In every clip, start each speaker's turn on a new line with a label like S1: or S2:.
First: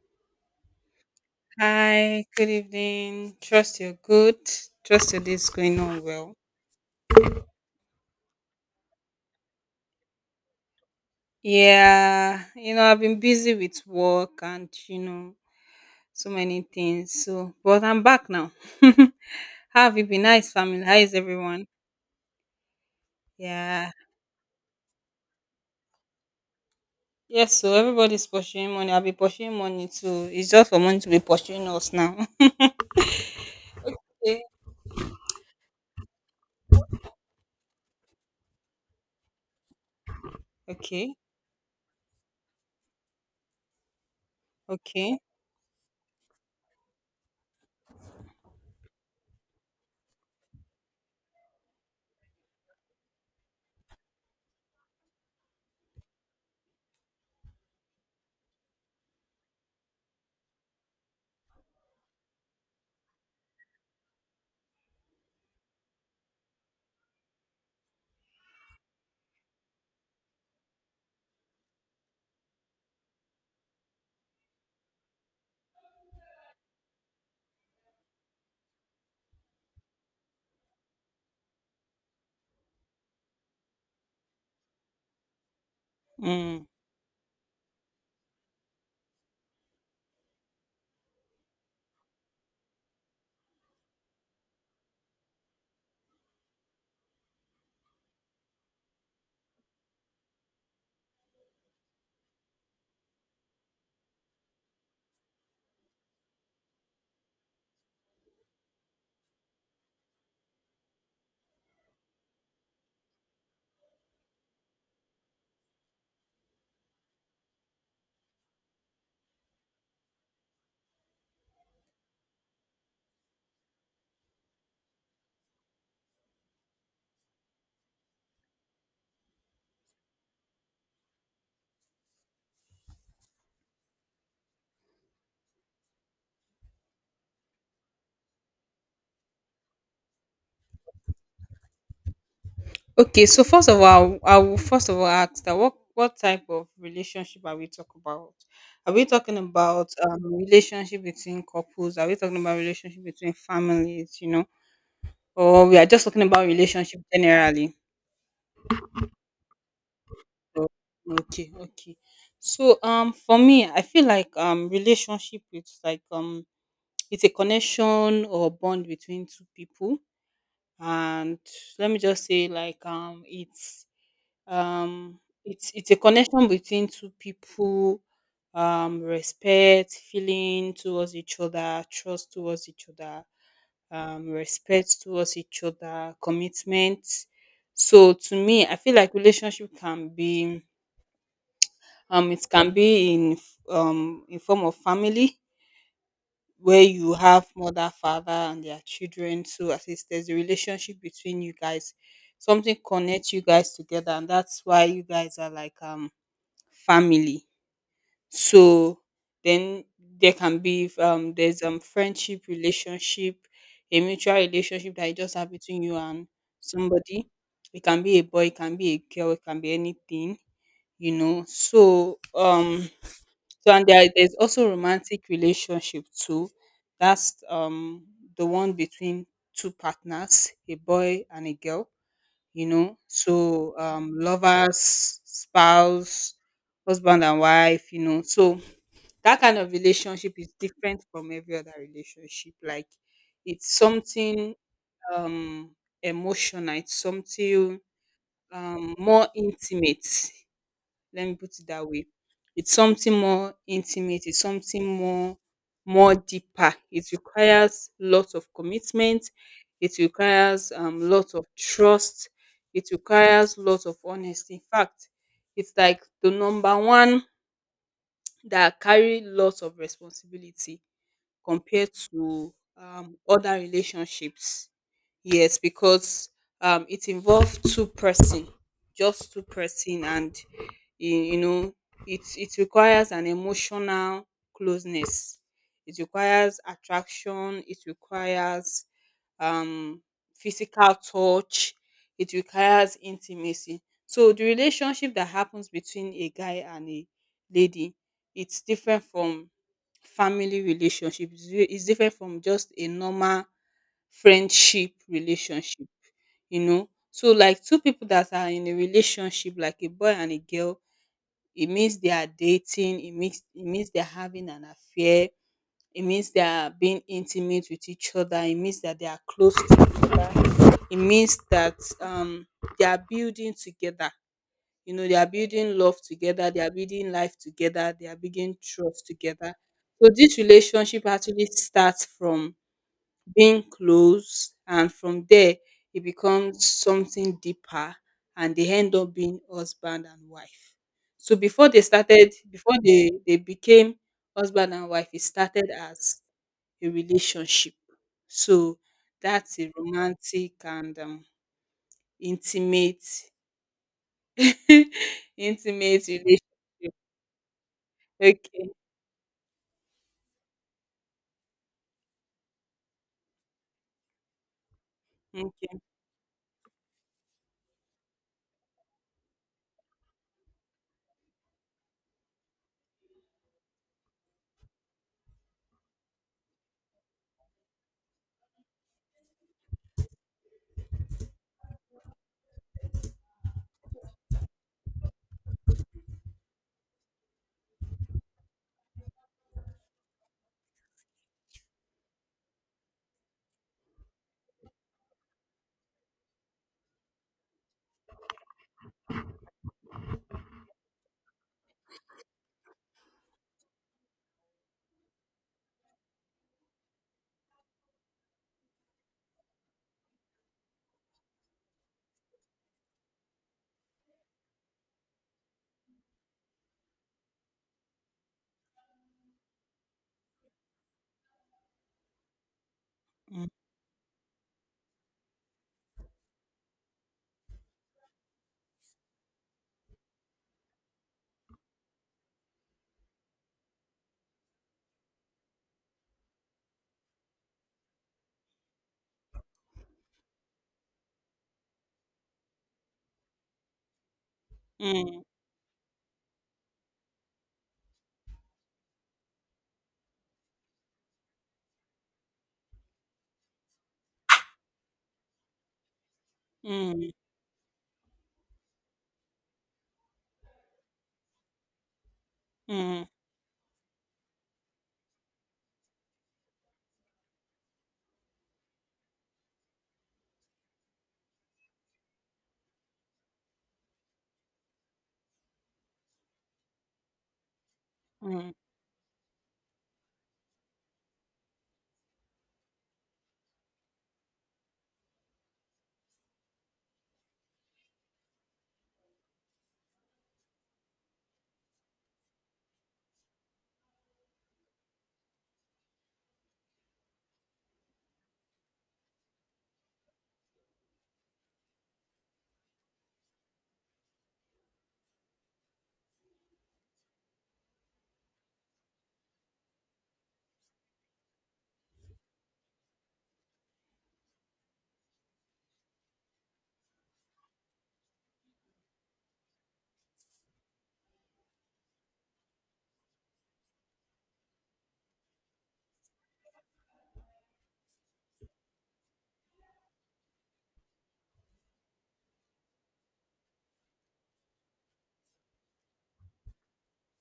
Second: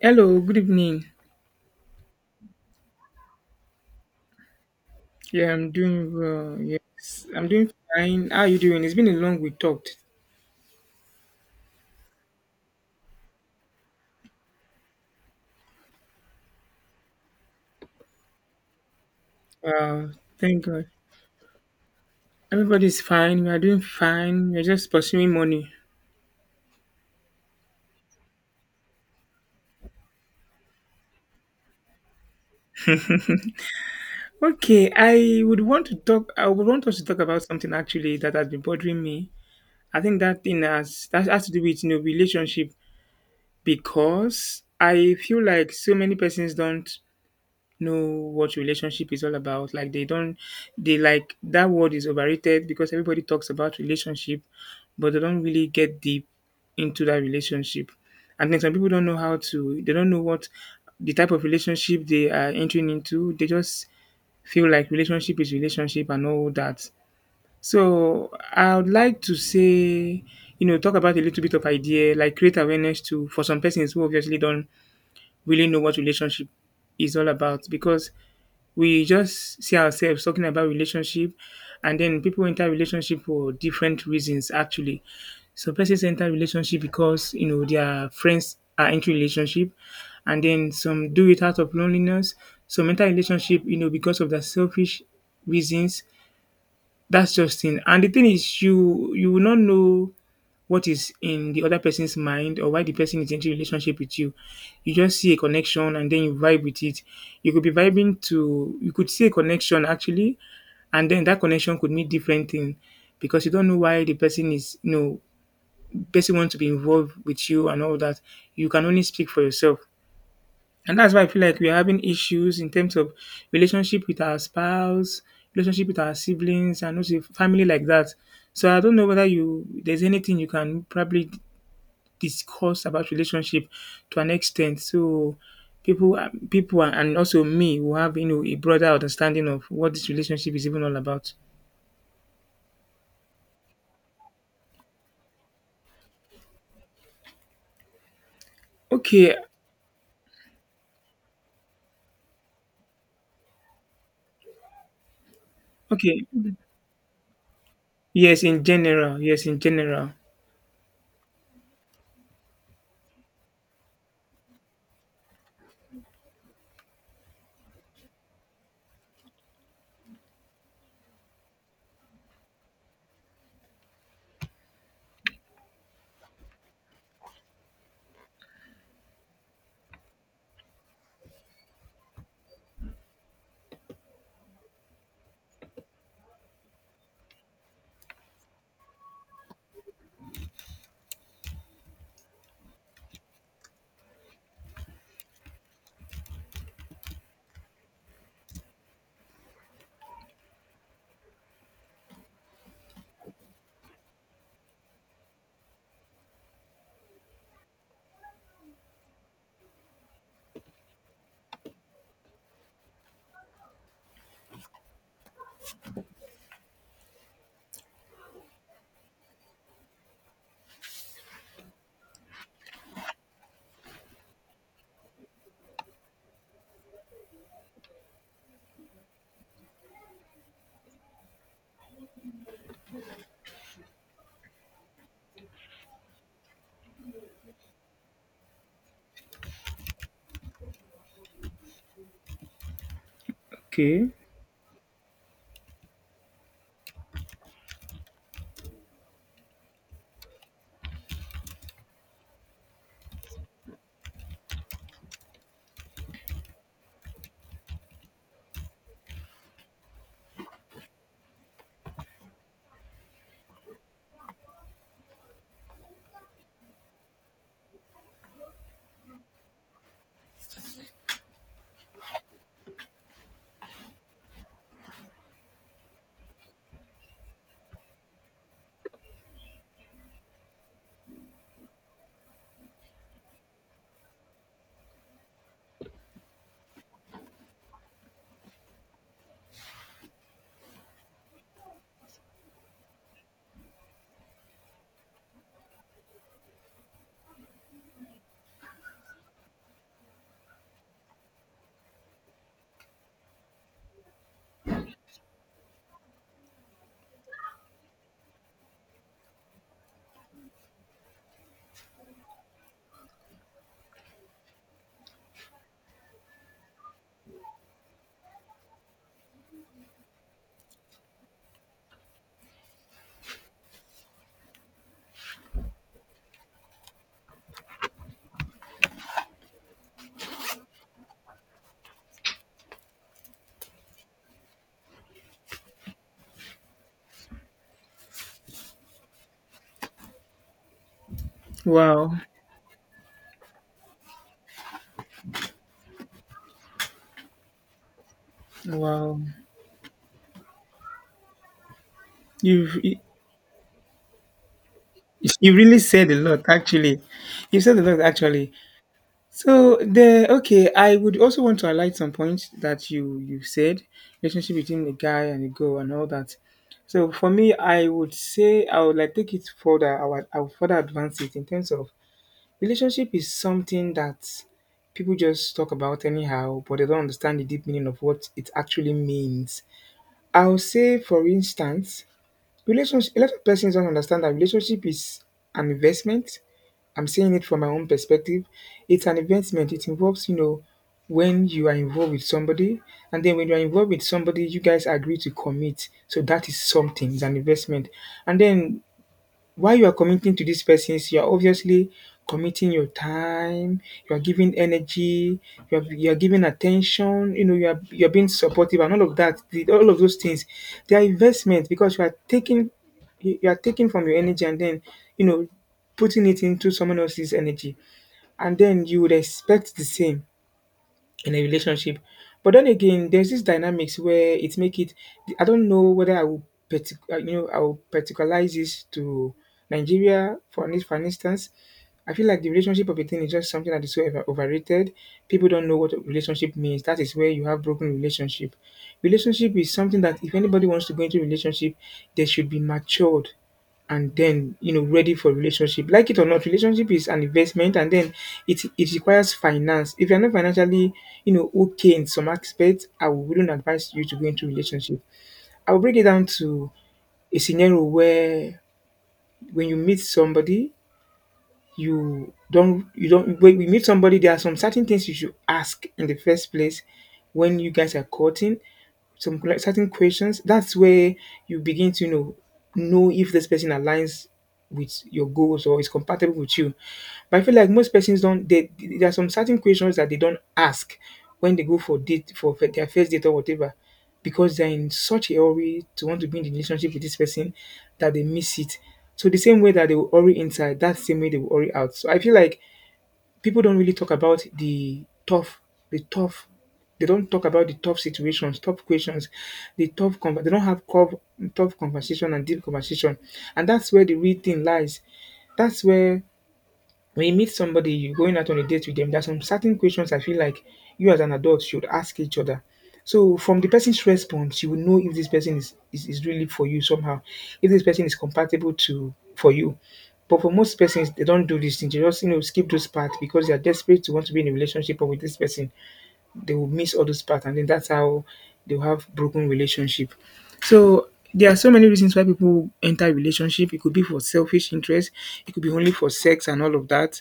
S1: Hello, good evening.
S2: Hi, good evening. Trust you're good. Trust your day's
S1: Yeah, I'm
S2: going on
S1: doing
S2: well.
S1: well. Yes, I'm doing fine. How are you doing? It's been a long we talked.
S2: Yeah, I've been busy with work and so many things. So, but I'm back now. How have you
S1: Uh,
S2: been? Nice
S1: thank
S2: family.
S1: God.
S2: How is everyone?
S1: Everybody's fine. We are doing
S2: Yeah.
S1: fine. We're just pursuing money.
S2: Yes, so everybody's pursuing money. I'll be pursuing money too. It's just for money to be pursuing us now. Okay.
S1: Okay, I would want to talk. I would want us to talk about something actually that has been bothering me. I think that thing
S2: Okay.
S1: has to do with you know relationship because I
S2: Okay.
S1: feel like so many persons don't know what relationship is all about. Like they don't, they like that word is overrated because everybody talks about relationship, but they don't really get deep into that relationship. And then some people don't know how to, they don't know what the type of relationship they are entering into. They just feel like relationship is relationship and all that. So I would like to say, you know, talk about a little bit of idea, like create awareness to for some persons who obviously don't really know what relationship is all about because we just see ourselves talking about relationship, and then people enter relationship for different reasons. Actually, some persons enter
S2: Mm.
S1: relationship because you know their friends are into relationship, and then some do it out of loneliness. Some enter relationship you know because of their selfish reasons. That's just it, and the thing is you will not know what is in the other person's mind or why the person is into a relationship with you. You just see a connection and then you vibe with it. You could be vibing to you could see a connection actually, and then that connection could mean different thing because you don't know why the person is you know person wants to be involved with you and all that. You can only speak for yourself. And that's why I feel like we're having issues in terms of relationship with our spouse, relationship with our siblings, and also family like that. So I don't know whether you there's anything you can probably discuss about relationship to an extent. So people, and also me will have you know a broader understanding of what this relationship is even all about.
S2: Okay, so first of all, I will first of all ask that what type of relationship are we talking about? Are we
S1: Okay,
S2: talking about relationship between couples? Are we talking about relationship between families? Or we are just talking
S1: okay,
S2: about relationship generally?
S1: yes, in general, yes, in general.
S2: So, okay, okay. So, for me, I feel like relationship, it's like it's a connection or bond between two people. And let me just say, like, it's, it's a connection between two people, respect, feeling towards each other, trust towards each other, respect towards each other, commitment. So to me, I feel like relationship can be, it can be in in form of family, where you have mother, father, and their children. So at least there's a relationship between you guys. Something connects you guys together, and that's why you guys are like family. So then there can be, there's, friendship, relationship, a mutual relationship that you just have between you and somebody. It can be a boy, it can be a girl, it can be anything. So, so and there's also romantic relationship too. That's, the one between two partners, a boy and a girl. So, lovers, spouse, husband and wife. So that kind of relationship is different from every other relationship. Like, it's
S1: Okay,
S2: something, um emotional, it's something, more intimate, let me put it that way. It's something more intimate, it's something more deeper. It requires lots of commitment, it requires lots of trust, it requires lots of honesty. In fact, it's like the number one that carry lots of responsibility compared to other relationships. Yes, because, it involved two-person, just two person, and you, you know, it requires an emotional closeness. It requires attraction. It requires, um, physical touch. It requires intimacy. So the relationship that happens between a guy and a lady, it's different from family relationship, is different from just a normal friendship relationship. So like two people that are in a relationship, like a boy and a girl, it means they are dating, it means they're having an affair, it means they are being intimate with each other, it means that they are close, it means that, um they are building together. You know, they are building love together, they are building life together, they are building trust together. So this relationship actually starts from being close, and from there it becomes something deeper, and they end up being husband and wife. So before they
S1: wow,
S2: started before they they became husband and wife, it started as a relationship. So
S1: wow.
S2: that's a romantic and,
S1: You've
S2: intimate
S1: You really
S2: intimate
S1: said a
S2: relationship.
S1: lot, actually. You said a lot, actually.
S2: Okay,
S1: So the okay, I would also want to highlight some points that you said, relationship between the guy and the
S2: okay.
S1: girl and all that. So for me, I would say I would like take it further. I would further advance it in terms of relationship is something that people just talk about anyhow, but they don't understand the deep meaning of what it actually means. I'll say, for instance, relationship. A lot of persons don't understand that relationship is an investment. I'm saying it from my own perspective. It's an investment. It involves, you know, when you are involved with somebody, and then when you are involved with somebody, you guys agree to commit. So that is something. It's an investment. And then while you are committing to this person?s you are obviously committing your time, you are giving energy, you are giving attention, you know, you're being supportive and all of that, all of those things. They are investment because you are taking you are taking from your energy and then, you know, putting it into someone else's energy. And then you would expect the same in a relationship. But then again, there's this
S2: Mm,
S1: dynamics where it make it. I don't know whether I will, you know, I will particularize this to Nigeria for this, for an instance. I feel like the relationship of a thing is just something that is so overrated. People don't know what a relationship means. That is where you have broken relationship. Relationship is something that if anybody wants to go into relationship, they should be matured and then you know ready
S2: mm,
S1: for relationship. Like it or not, relationship is an investment, and then it requires finance. If you're not financially you know okay in some aspects, I wouldn't advise you to go into relationship. I'll break it down to
S2: mm,
S1: a scenario where when you meet somebody,
S2: mm,
S1: you don't when you meet somebody, there are some certain things you should ask in the first place. When you guys are courting, some like certain questions. That's where you begin to you know if this person aligns with your goals or is compatible with you. But I feel like most persons don't.
S2: mm,
S1: They there are some certain questions that they don't ask when they go for date for their first date or whatever, because they're in such a hurry to want to be in the relationship with this person that they miss it. So the same way that they will hurry inside, that same way they will hurry out. So I feel like people don't really talk about the tough. They don't talk about the tough situations, tough questions, the tough. They don't have tough conversation and deep conversation, and that's where the real thing lies. That's where when you meet somebody, you're going out on a date with them, there's some certain questions I feel like you as an adult should ask each other. So from the person's response, you will know if this person is really for you somehow, if this person is compatible to for you. But for most persons, they don't do these things. They just you know skip those parts because they are desperate to want to be in a relationship or with this person. They will miss all those parts, and then that's how they'll have broken relationship. So there are so many reasons why people enter a relationship. It could be for selfish interest, it could be only for sex and all of that.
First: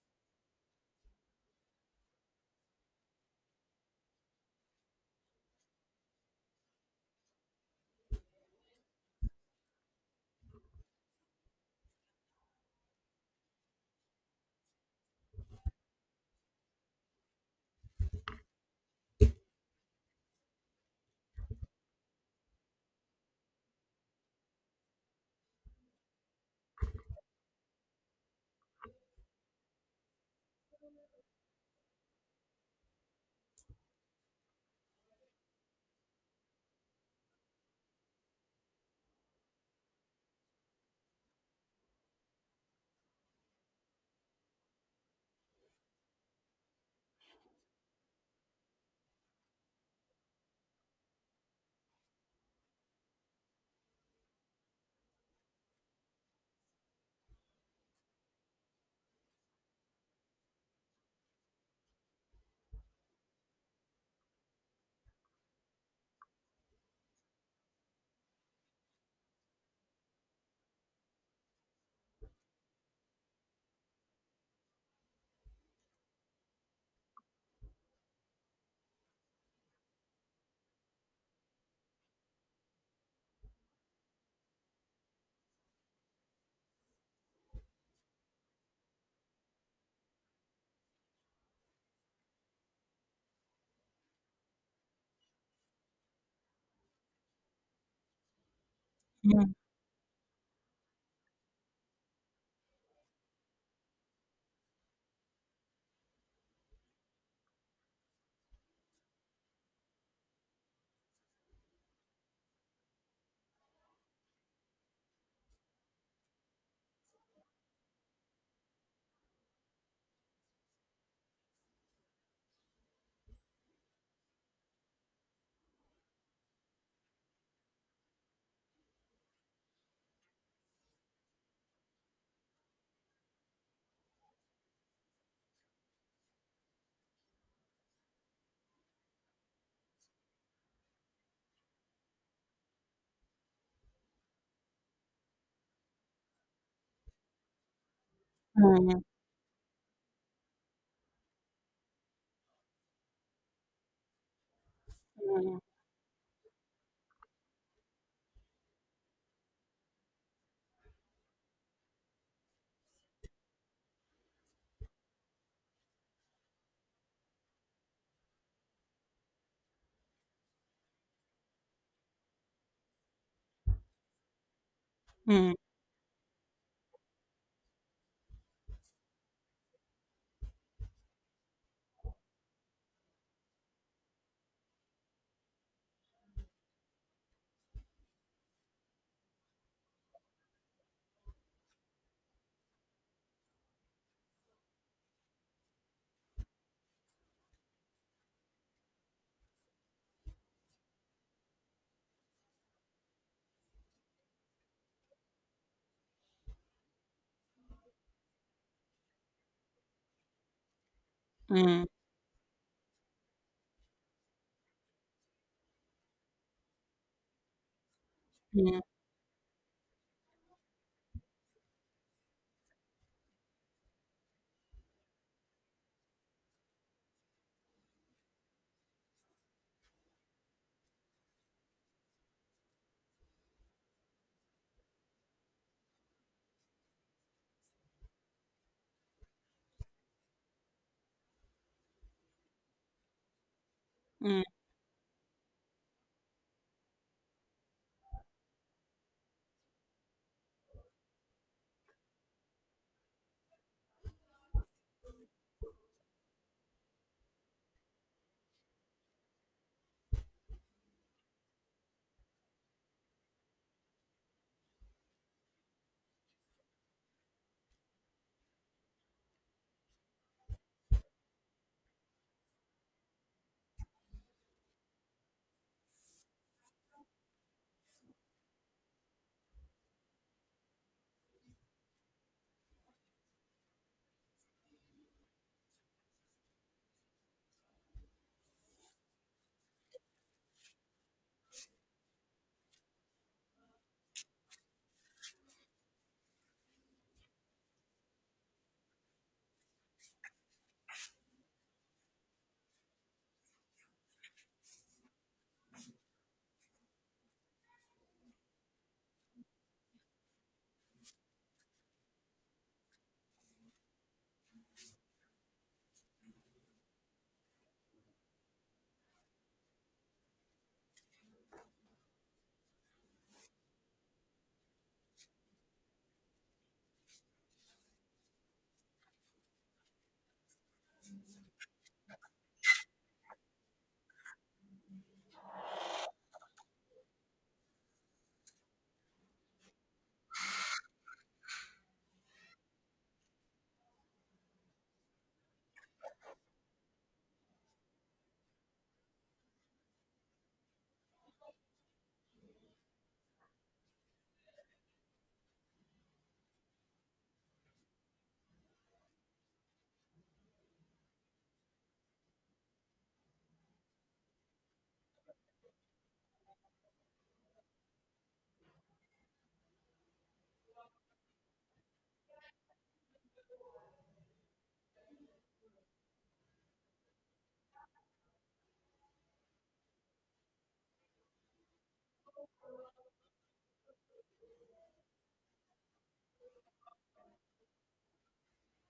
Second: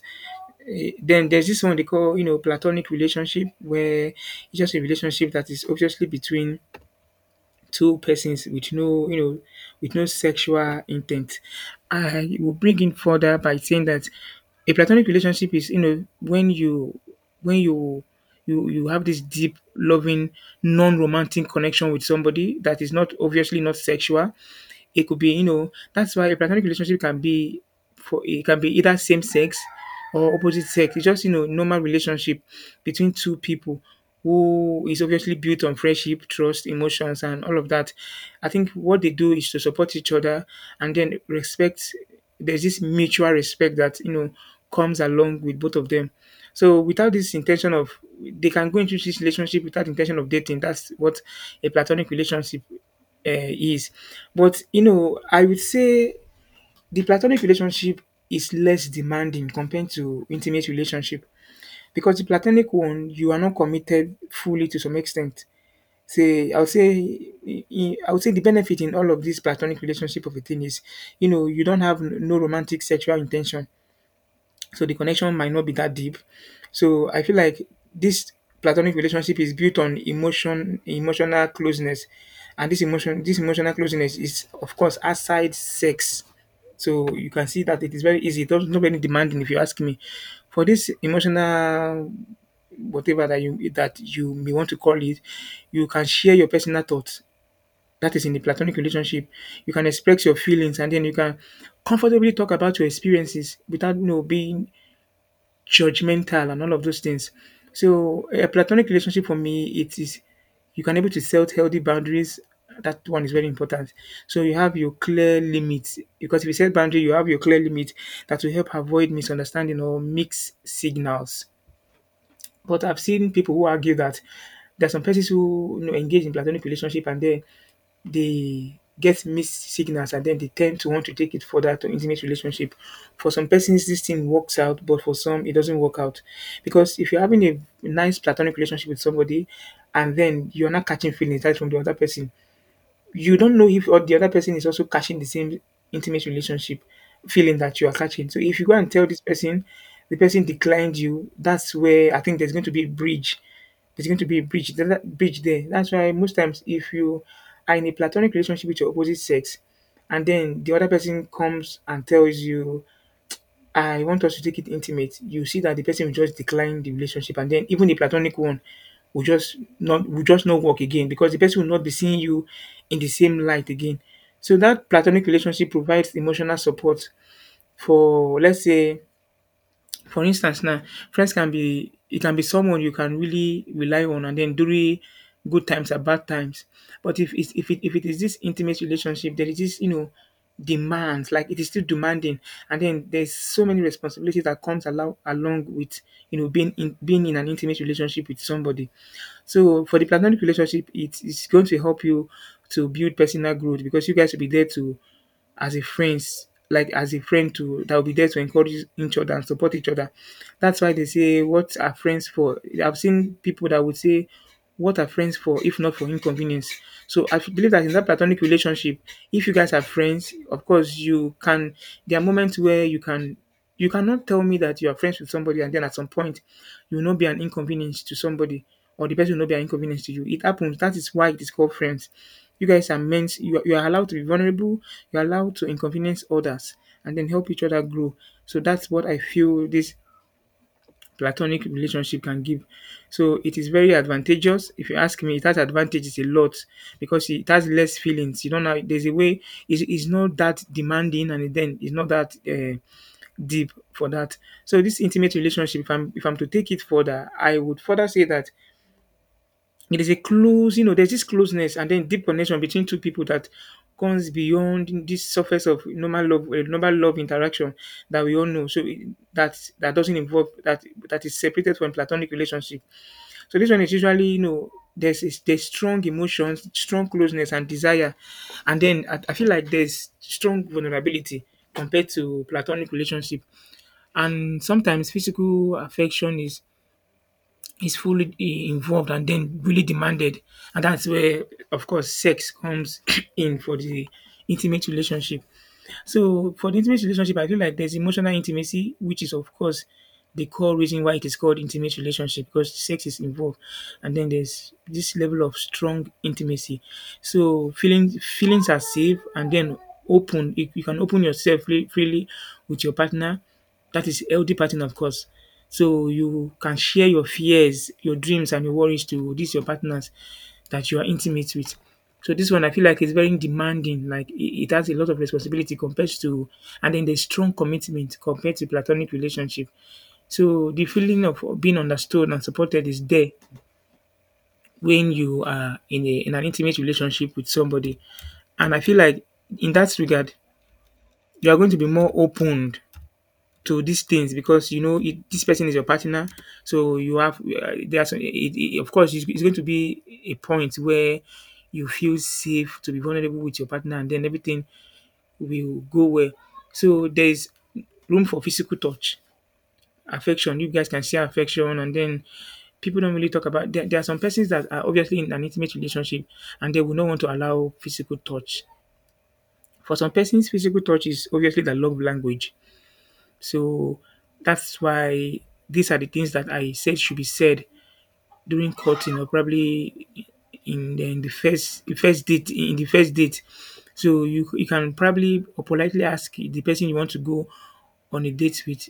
S1: Then there's this one they call, you know, platonic relationship, where it's just a relationship that is obviously between two persons with no, you know, with no sexual intent. I will bring in further by saying that a platonic relationship is, you know, when you have this deep, loving, non-romantic connection with somebody that is not obviously not sexual. It could be, you know, that's why a platonic relationship can be for it can be either same sex or opposite sex. It's just, you know, normal relationship between two people who is obviously built on friendship, trust, emotions, and all of that. I think what they do is to support each other and then respect. There's this mutual respect that you know comes along with both of them. So without this intention of, they can go into this relationship without intention of dating. That's what a platonic relationship is. But you know, I would say the platonic relationship is less demanding compared to intimate relationship because the platonic one you are not committed fully to some extent. Say, I would say, I would say the benefit in all of this platonic relationship of a thing is, you know, you don't have no romantic sexual intention, so the connection might not be that deep. So I feel like this platonic relationship is built on emotion, emotional closeness, and this emotion, this emotional closeness is of course outside sex. So you can see that it is very easy. It's not very demanding, if you ask me. For this emotional whatever that you may want to call it, you can share your personal thoughts. That is in the platonic relationship.
S2: mm,
S1: You can express your feelings, and then you can comfortably talk about your experiences without you know being judgmental and all of those things. So a platonic relationship for me, it is you can able to set healthy boundaries. That one is very important. So you have your clear limits because if you set boundary, you have your clear limit that will help avoid misunderstanding or mixed signals. But I've seen people who argue that there are some persons who you know, engage in platonic relationship and then they get mixed signals and then they tend to want to take it further to intimate relationship. For some persons, this thing works out, but for some, it doesn't work out. Because if you're having a nice platonic relationship with somebody and then you're not catching feelings right from the other person, you don't know if or the other person is also catching the same intimate relationship feeling that you are catching. So if you go and
S2: mm,
S1: tell this person, the person declined you, that's where I think there's going to be a bridge. There's going to be a bridge. There's that bridge
S2: mm,
S1: there. That's why most times if you are in a platonic relationship with your opposite sex, and then the other person comes and tells you I want us to take it intimate, you see that the person will just decline the relationship and then even the platonic one will just not work again because the person will not be seeing you in the same light again. So that platonic
S2: mm,
S1: relationship provides emotional support for let's say for instance now, friends can be it can be someone you can really rely on and then during good times and bad times. But if it is this intimate relationship, there is this, you know, demands, like it is still demanding. And then there's so many responsibilities that comes allow along with, you know, being in an intimate relationship with somebody. So for the platonic relationship, it is going to help you to build personal growth because you guys will be there to as a friends, like as a friend to that will be there to encourage each other and support each other. That's why they say, "What
S2: mm,
S1: are friends for?" I've seen people that would say, "What are friends for if not for inconvenience?" So I believe that in that platonic
S2: mm,
S1: relationship, if you guys are friends, of course you can. There are moments where you can. You cannot tell me that you are friends with somebody and then at some point you will not be an inconvenience to somebody or the person will not be an inconvenience to you. It happens. That is why it is called friends. You guys are meant, you are allowed to be vulnerable, you're allowed to inconvenience others and then help each other grow. So that's what I feel this platonic relationship can give. So it is very
S2: mm.
S1: advantageous. If you ask me, it has advantages a lot because it has less feelings. You don't know, there's a way, it's not that demanding and then it's not that deep for that. So this intimate relationship, if I'm to take it further, I would further say that it is a close, you know, there's this closeness and then deep connection between two people that comes beyond this surface of normal love interaction that we all know. That doesn't involve that is separated from platonic relationship. So this one is usually, you know, there's strong emotions, strong closeness and desire, and then I feel like there's strong vulnerability compared to platonic relationship, and sometimes physical affection is involved and then really demanded, and that's where of course sex comes in for the intimate relationship. So for the intimate relationship, I feel like there's emotional intimacy, which is of course the core reason why it is called intimate relationship because sex is involved, and then there's this level of strong intimacy. So feelings are safe, and then open you can open yourself freely with your partner. That is healthy pattern, of course. So you can share your fears, your dreams, and your worries to these your partners that you are intimate with. So this one I feel like is very demanding. Like it has a lot of responsibility compared to, and then there's strong commitment compared to platonic relationship. So the feeling of being understood and supported is there when you are in a in an intimate relationship with somebody. And I feel like in that regard, you are going to be more opened to these things because you know it, this person is your partner. So you have there's of course it's going to be a point where you feel safe to be vulnerable with your partner, and then everything will go well. So there's room for physical touch, affection. You guys can share affection, and then people don't really talk about. There are some persons that are obviously in an intimate relationship, and they will not want to allow physical touch. For some persons, physical touch is obviously the love language. So that's why these are the things that I said should be said during courting or probably in the first date in the first date. So you can probably or politely ask the person you want to go on a date with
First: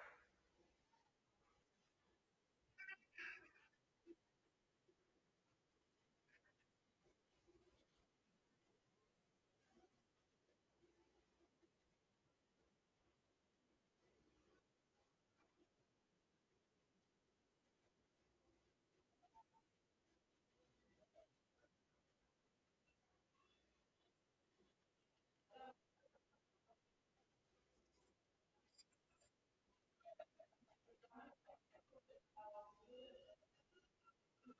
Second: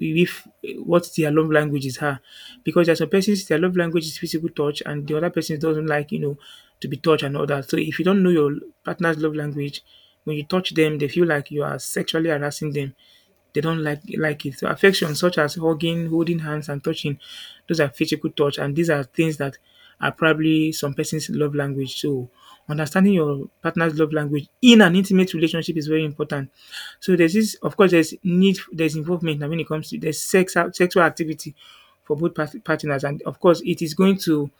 S1: if what their love language is her, because there's some persons their love language is physical touch and the other person doesn't like, you know, to be touched and all that. So if you don't know your partner's love language, when you touch them they feel like you are sexually harassing them. They don't like it. So affections such as hugging, holding hands, and touching, those are physical touch, and these are things that are probably some person's love language. So understanding your partner's love language in an intimate relationship is very important. So there's this, of course, there's involvement. And when it comes to there's sex, sexual activity for both partners, and of course, it is going to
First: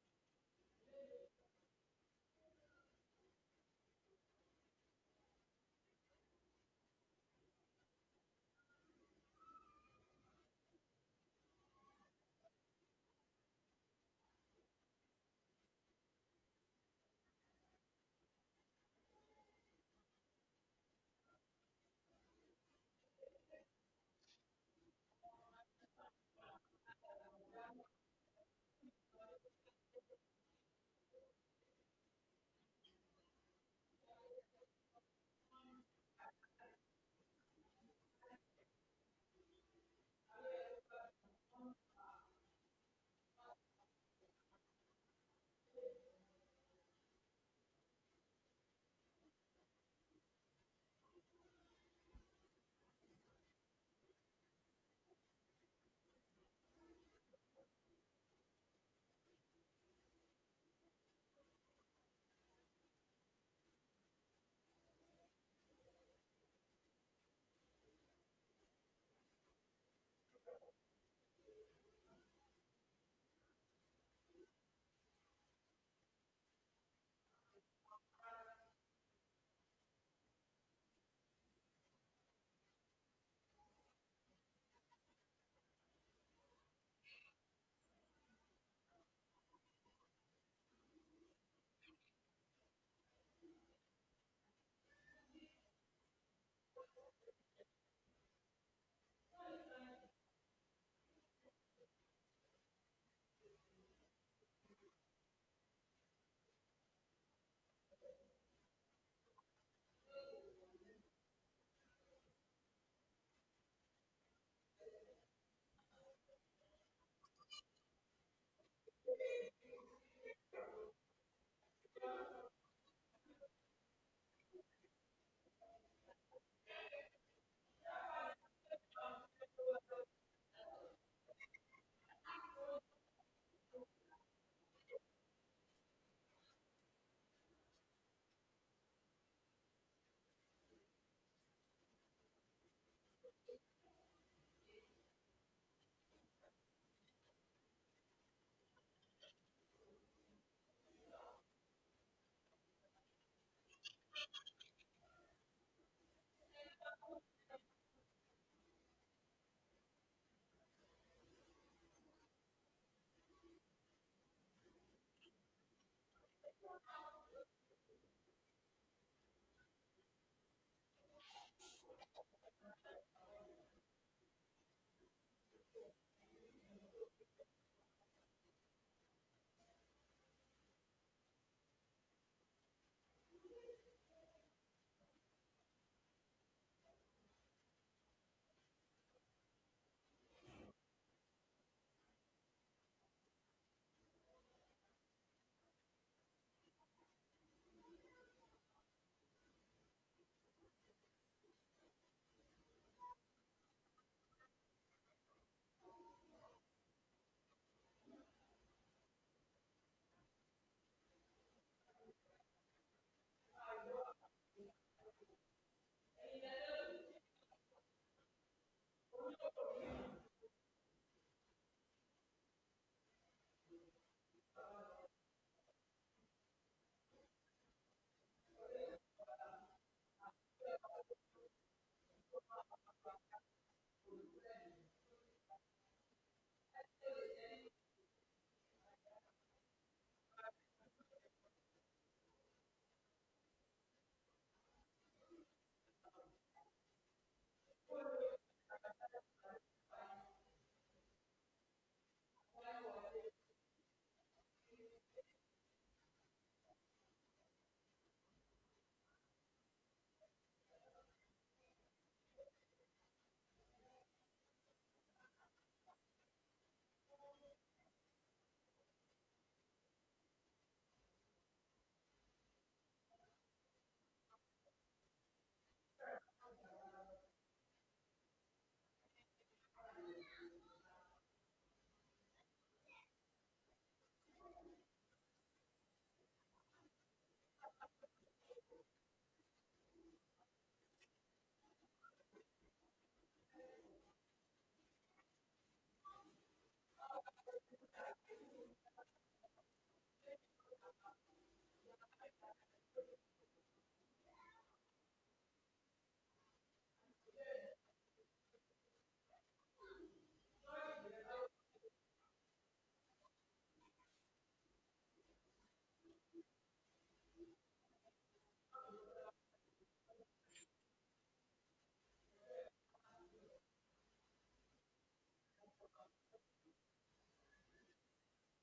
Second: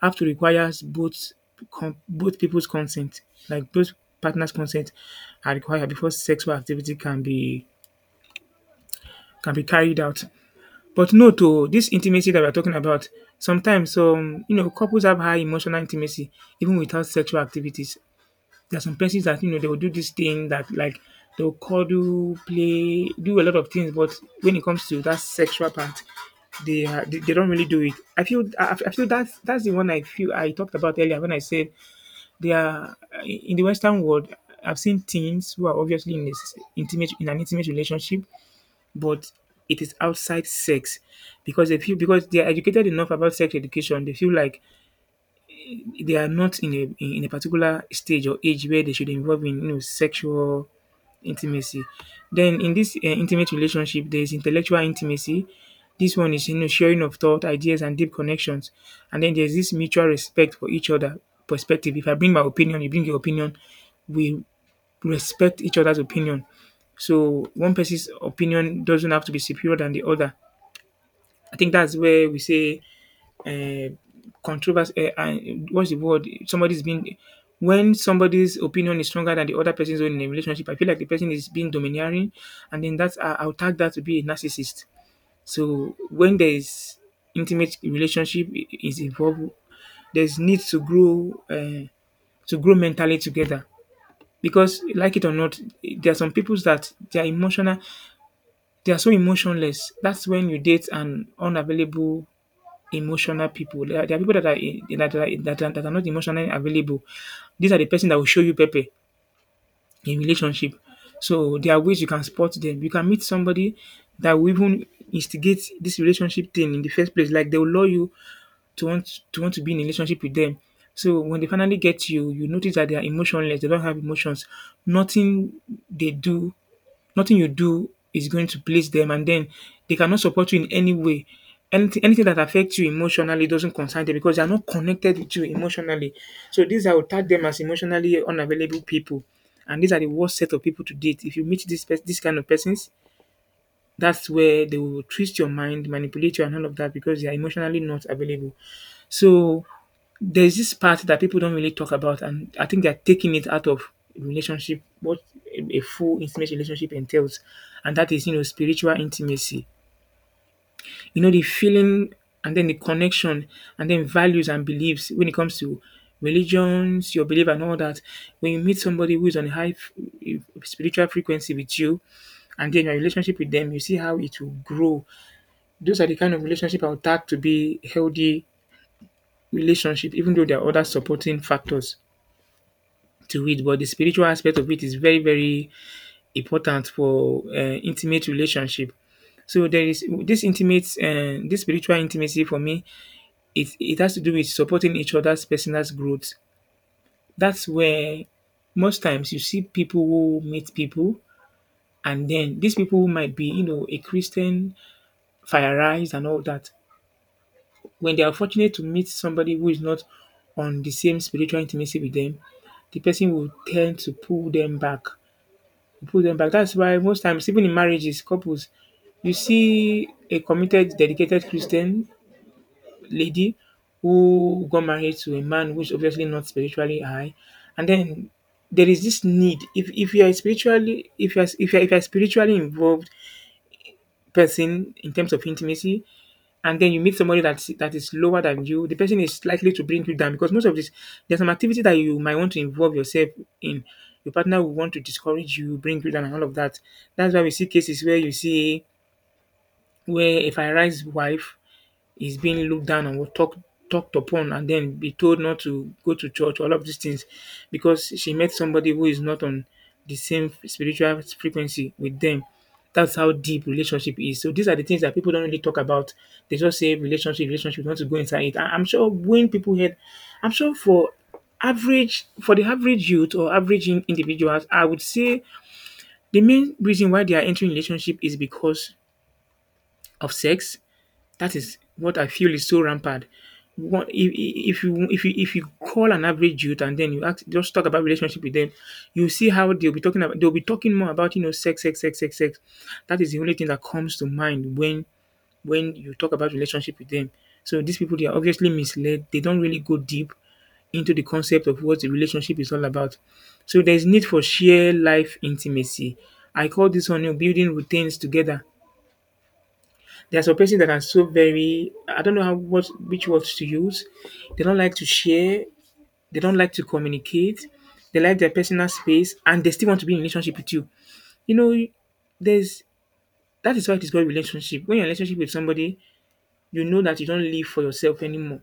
S1: have to require both both people's consent, like both partners' consent are required before sexual activity can be carried out. But no, to this intimacy that we're talking about, sometimes you know couples have high emotional intimacy even without sexual activities. There are some persons that you know they will do this thing that like they'll cuddle, play, do a lot of things, but when it comes to that sexual part, they don't really do it. I feel that's the one I feel I talked about earlier when I said they are in the Western world. I've seen teens who are obviously in this intimate in an intimate relationship, but it is outside sex because they feel, because they are educated enough about sex education, they feel like they are not in a in a particular stage or age where they should involve in, you know, sexual intimacy. Then in this intimate relationship there's intellectual intimacy. This one is, you know, sharing of thought ideas and deep connections, and then there's this mutual respect for each other perspective. If I bring my opinion, you bring your opinion, we respect each other's opinion. So one person's opinion doesn't have to be superior than the other. I think that's where we say uh, controversy. What's the word? Somebody's being, when somebody's opinion is stronger than the other person's own in a relationship, I feel like the person is being domineering, and then that's I'll tag that to be a narcissist. So when there is intimate relationship is involved, there's need to grow mentally together. Because like it or not, there are some people that they are emotional, they are so emotionless. That's when you date an unavailable emotional people. There are people that are, that are not emotionally available. These are the person that will show you pepe in relationship. So there are ways you can spot them. You can meet somebody that will even instigate this relationship thing in the first place. Like they will lure you to want to be in a relationship with them. So when they finally get you, you notice that they are emotionless. They don't have emotions. Nothing they do Nothing you do is going to please them, and then they cannot support you in any way. Anything that affects you emotionally doesn't concern them because they are not connected with you emotionally. So these I would tag them as emotionally unavailable people. And these are the worst set of people to date. If you meet this kind of persons, that's where they will twist your mind, manipulate you and all of that because they are emotionally not available. So there's this part that people don't really talk about, and I think they're taking it out of relationship, what a full intimate relationship entails, and that is, you know, spiritual intimacy. You know, the feeling and then the connection and then values and beliefs when it comes to religions, your belief and all that. When you meet somebody who is on a high spiritual frequency with you, and then your relationship with them, you see how it will grow. Those are the kind of relationship I would tag to be healthy relationship, even though there are other supporting factors to it, but the spiritual aspect of it is very, very important for intimate relationship. So there is this intimate, this spiritual intimacy for me. It has to do with supporting each other's personal growth. That's where most times you see people who meet people, and then these people might be, you know, a Christian, fireized, and all that. When they are fortunate to meet somebody who is not on the same spiritual intimacy with them, the person will tend to pull them back. That's why most times, even in marriages, couples, you see a committed, dedicated Christian lady who got married to a man who's obviously not spiritually high, and then there is this need. If you are spiritually, if you are if you are, if you are spiritually involved person in terms of intimacy, and then you meet somebody that is lower than you, the person is likely to bring you down because most of this there's some activity that you might want to involve yourself in. Your partner will want to discourage you, bring you down, and all of that. That's why we see cases where you see where a Fari's wife is being looked down on or talked upon and then be told not to go to church, all of these things, because she met somebody who is not on the same spiritual frequency with them. That's how deep relationship is. So these are the things that people don't really talk about. They just say relationship, relationship, you want to go inside it. I'm sure when people heard, I'm sure for average for the average youth or average individuals, I would say the main reason why they are entering relationship is because of sex, that is what I feel is so rampant. What if, if you call an average youth and then you ask just talk about relationship with them, you see how they'll be talking about they'll be talking more about, you know, sex, sex, sex, sex, sex. That is the only thing that comes to mind when you talk about relationship with them. So these people, they are obviously misled. They don't really go deep into the concept of what the relationship is all about. So there's need for sheer life intimacy. I call this one, you know, building routines together. There are some persons that are so very, I don't know how what which words to use. They don't like to share, they don't like to communicate, they like their personal space and they still want to be in a relationship with you. You know, there's that is why it is called relationship. When you're in a relationship with somebody, you know that you don't live for yourself anymore.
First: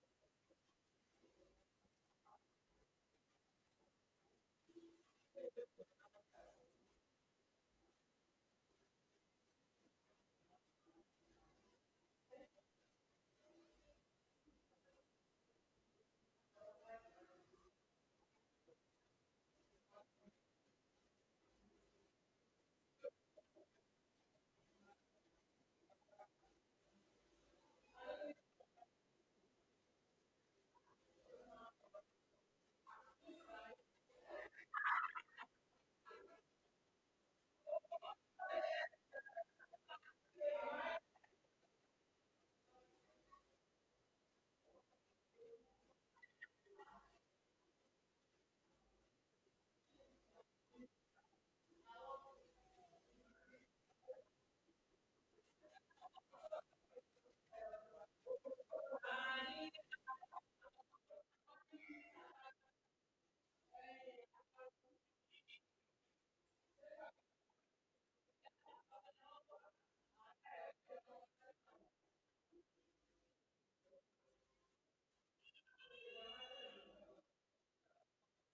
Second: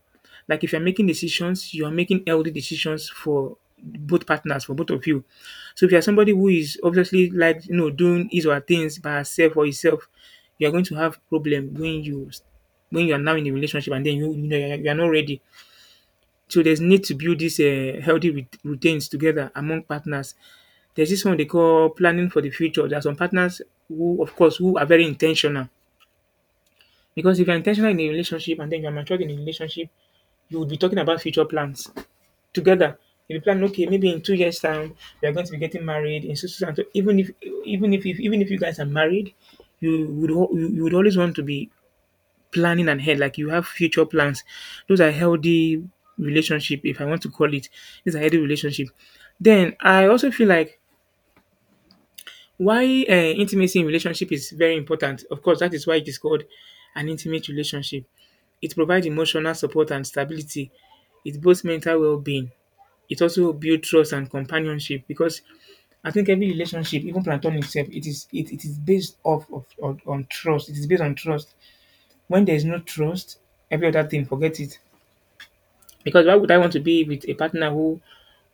S1: Like if you're making decisions, you're making healthy decisions for both partners, for both of you. So if you're somebody who is obviously like, you know, doing his or her things by herself or himself, you're going to have problem when you are now in a relationship and then you know, you're not ready. So there's need to build these healthy routines together among partners. There's this one they call planning for the future. There are some partners who, of course, who are very intentional. Because if you're intentional in a relationship and then you're matured in a relationship, you would be talking about future plans together. You'll be planning, okay, maybe in 2 years' time we are going to be getting married. In so, so, so, and so. Even if even if you guys are married, you you would always want to be planning ahead. Like you have future plans. Those are healthy relationship, if I want to call it. It's a healthy relationship. Then I also feel like why intimacy in relationship is very important. Of course, that is why it is called an intimate relationship. It provides emotional support and stability. It boosts mental well-being, it also builds trust and companionship because I think every relationship, even platonic itself, it is based off of on trust. It is based on trust. When there is no trust, every other thing, forget it. Because why would I want to be with a partner who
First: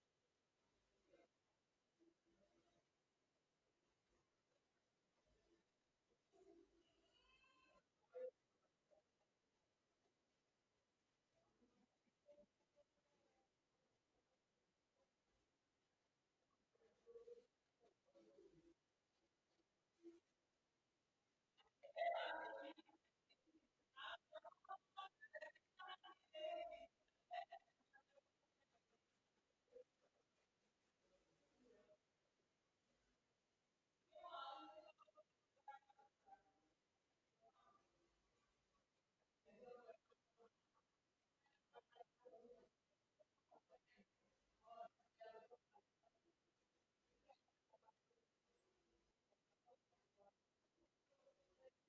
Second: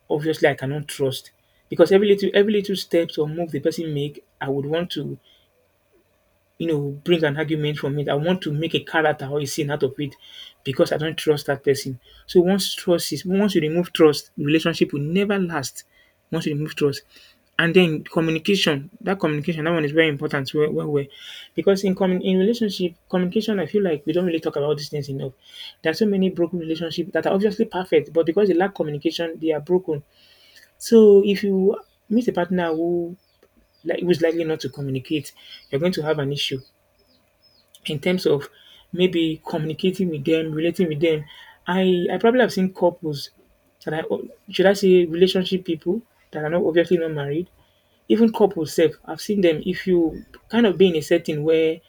S1: obviously I cannot trust? Because every little steps or move the person make, I would want to, you know, bring an argument from it. I want to make a character or a scene out of it because I don't trust that person. So once trust is once you remove trust, relationship will never last. Once you remove trust. And then communication, that one is very important. Where, well, well, because in in relationship communication, I feel like we don't really talk about these things enough. There are so many broken relationships that are obviously perfect, but because they lack communication, they are broken. So if you meet a partner who like who's likely not to communicate, you're going to have an issue in terms of maybe communicating with them, relating with them. I probably have seen couples that I should I say relationship people that are not obviously not married, even couples self. I've seen them if you kind of be in a setting where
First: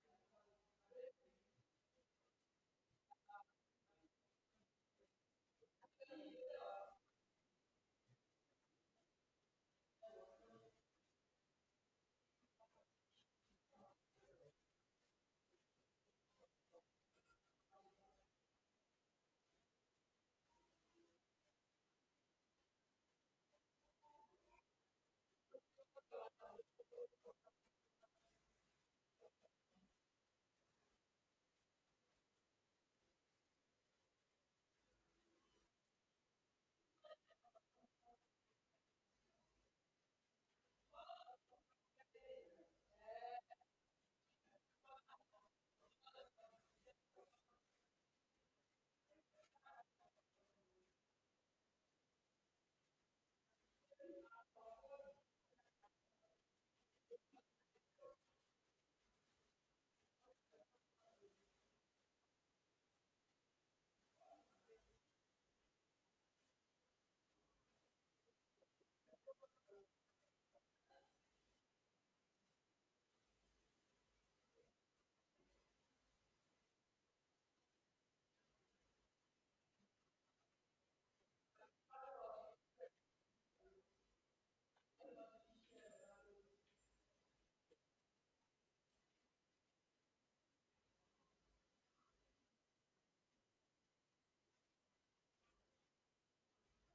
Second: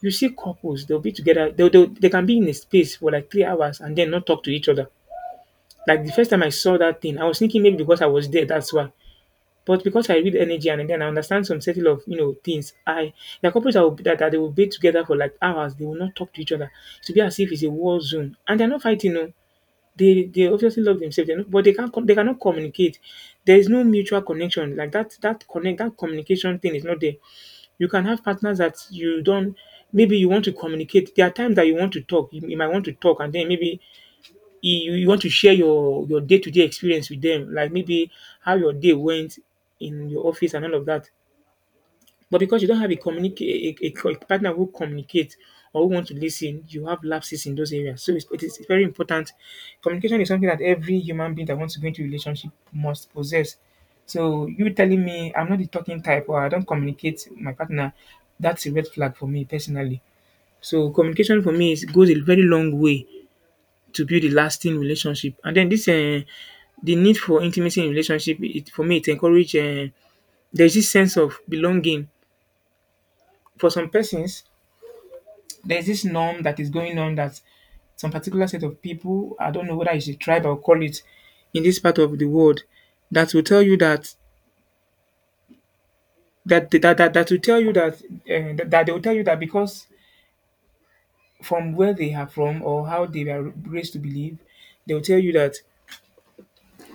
S1: you see couples, they'll be together, they can be in a space for like 3 hours and then not talk to each other. Like the first time I saw that thing, I was thinking maybe because I was there, that's why. But because I read energy and then I understand some setting of, you know, things, I there are couples that, will, that, that they will be together for like hours. They will not talk to each other. To be as if it's a war zone, and they're not fighting. No, they obviously love themselves, they know, but they can't com- they cannot communicate. There is no mutual connection like that. That connect that communication thing is not there. You can have partners that you don't. Maybe you want to communicate. There are times that you want to talk. You might want to talk, and then maybe you want to share your day-to-day experience with them, like maybe how your day went in your office and all of that. But because you don't have a communicate a co- a partner who communicates or who want to listen, you have lapses in those areas. So it is very important. Communication is something that every human being that wants to go into a relationship must possess. So you telling me I'm not the talking type or I don't communicate with my partner, that's a red flag for me personally. So communication for me is, goes a very long way to build a lasting relationship. And then this the need for intimacy in relationship, it for me it encourage there's this sense of belonging. For some persons, there's this norm that is going on that some particular set of people, I don't know whether it's a tribe or call it, in this part of the world, that will tell you that that will tell you that that they will tell you that because from where they are from or how they were raised to believe, they will tell you that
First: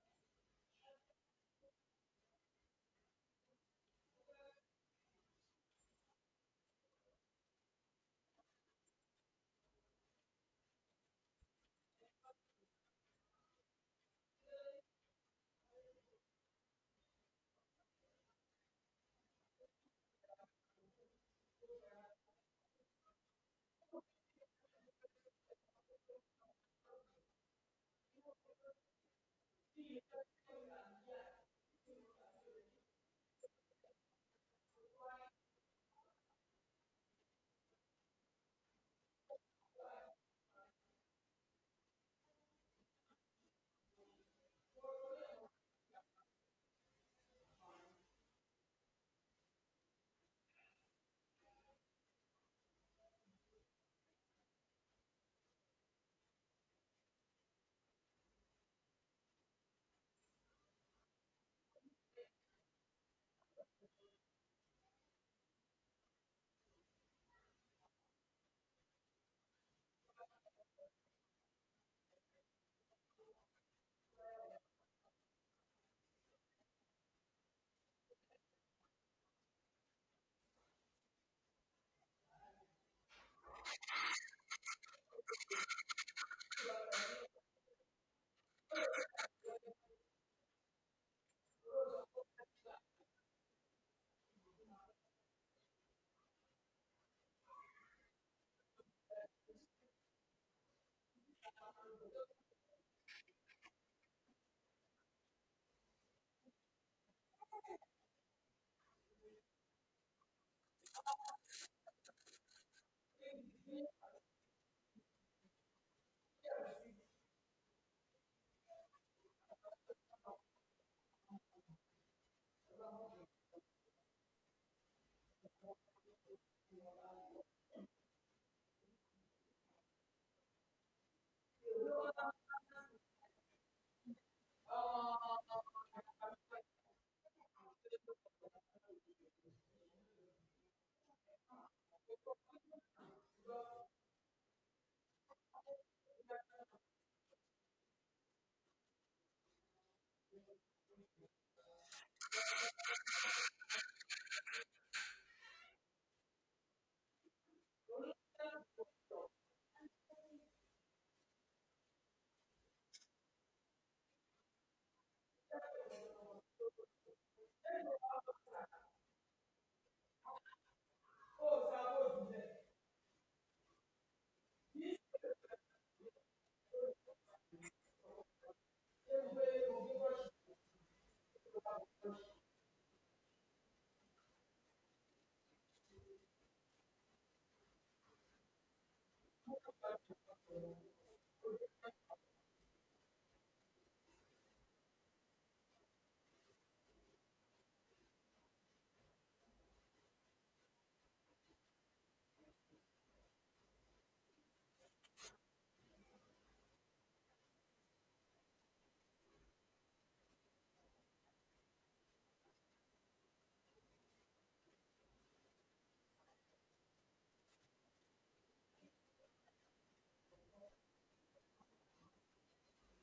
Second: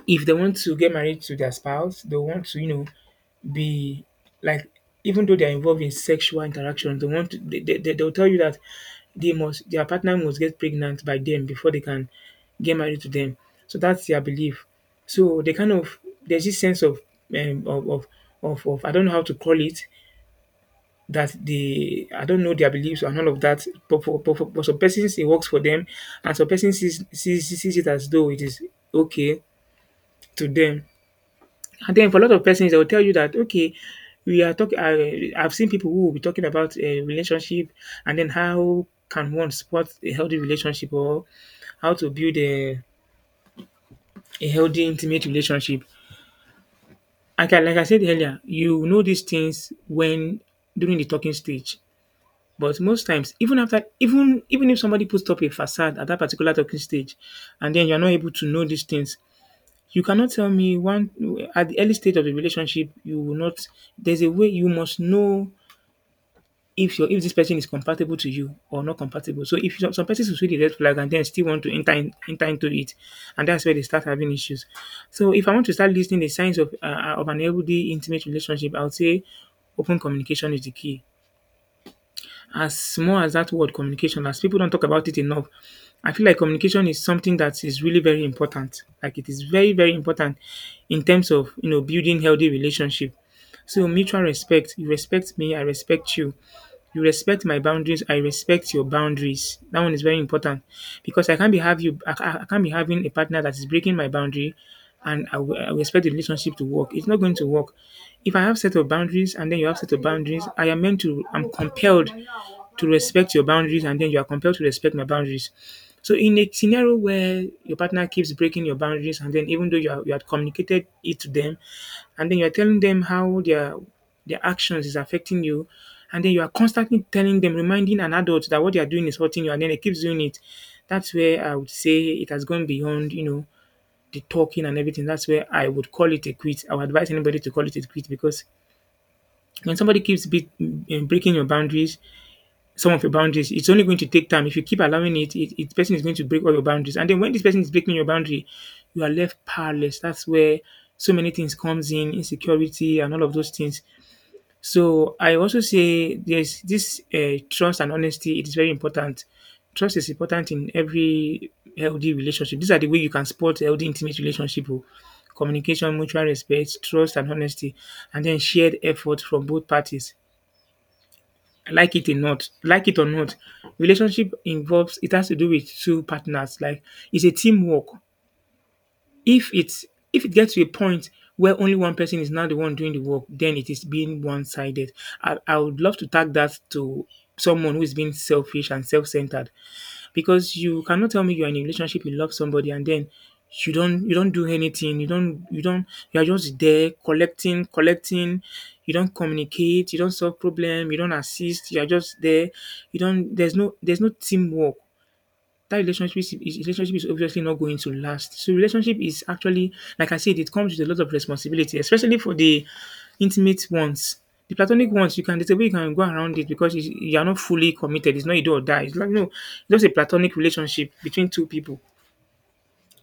S1: if they want to get married to their spouse, they want to, you know, be like, even though they're involved in sexual interaction, they want to, they'll tell you that they must their partner must get pregnant by them before they can get married to them. So that's their belief. So they kind of there's this sense of um, of, of of I don't know how to call it that they I don't know their beliefs and all of that. But some persons it works for them, and some persons sees it as though it is okay to them. And then for a lot of persons, they will tell you that okay, we are talking. I've seen people who will be talking about a relationship, and then how can one support a healthy relationship or how to build a healthy intimate relationship. Like like I said earlier, you know these things when during the talking stage. But most times, even after, even if somebody puts up a facade at that particular talking stage, and then you're not able to know these things, you cannot tell me one at the early stage of the relationship you will not there's a way you must know if your if this person is compatible to you or not compatible. So if some some persons will see the red flag and then still want to enter into it, and that's where they start having issues. So if I want to start listing the signs of an healthy intimate relationship, I would say open communication is the key. As small as that word communication, as people don't talk about it enough, I feel like communication is something that is really very important. Like it is very, very important in terms of, you know, building healthy relationship. So mutual respect, you respect me, I respect you. You respect my boundaries, I respect your boundaries. That one is very important because I can't be have you I, ca- I can't be having a partner that is breaking my boundary and I will expect the relationship to work. It's not going to work. If I have set of boundaries and then you have set of boundaries, I'm compelled to respect your boundaries and then you are compelled to respect my boundaries. So in a scenario where your partner keeps breaking your boundaries and then even though you had communicated it to them and then you're telling them how their actions is affecting you, and then you are constantly telling them, reminding an adult that what they are doing is hurting you, and then it keeps doing it. That's where I would say it has gone beyond, the talking and everything. That's where I would call it a quit. I would advise anybody to call it a quit because when somebody keeps breaking your boundaries, some of your boundaries. It's only going to take time. If you keep allowing it, person is going to break all your boundaries. And then when this person is breaking your boundary, you are left powerless. That's where so many things comes in, insecurity and all of those things. So I also say there's this trust and honesty. It is very important. Trust is important in every healthy relationship. These are the way you can support healthy intimate relationship. Oh. Communication, mutual respect, trust and honesty, and then shared effort from both parties, like it or not, like it or not. Relationship involves it has to do with 2 partners, like it's a teamwork. If it's if it gets to a point where only one person is now the one doing the work, then it is being one-sided. I would love to tag that to someone who is being selfish and self-centered, because you cannot tell me you're in a relationship, you love somebody, and then you don't do anything, you don't you're just there, collecting, you don't communicate, you don't solve problem, you don't assist, you're just there, you don't, there's no teamwork. That relationship is obviously not going to last. So relationship is actually, like I said, it comes with a lot of responsibility, especially for the intimate ones. The platonic ones, you can there's a way you can go around it because you are not fully committed. It's not a do or die. It's like no, it's just a platonic relationship between two people.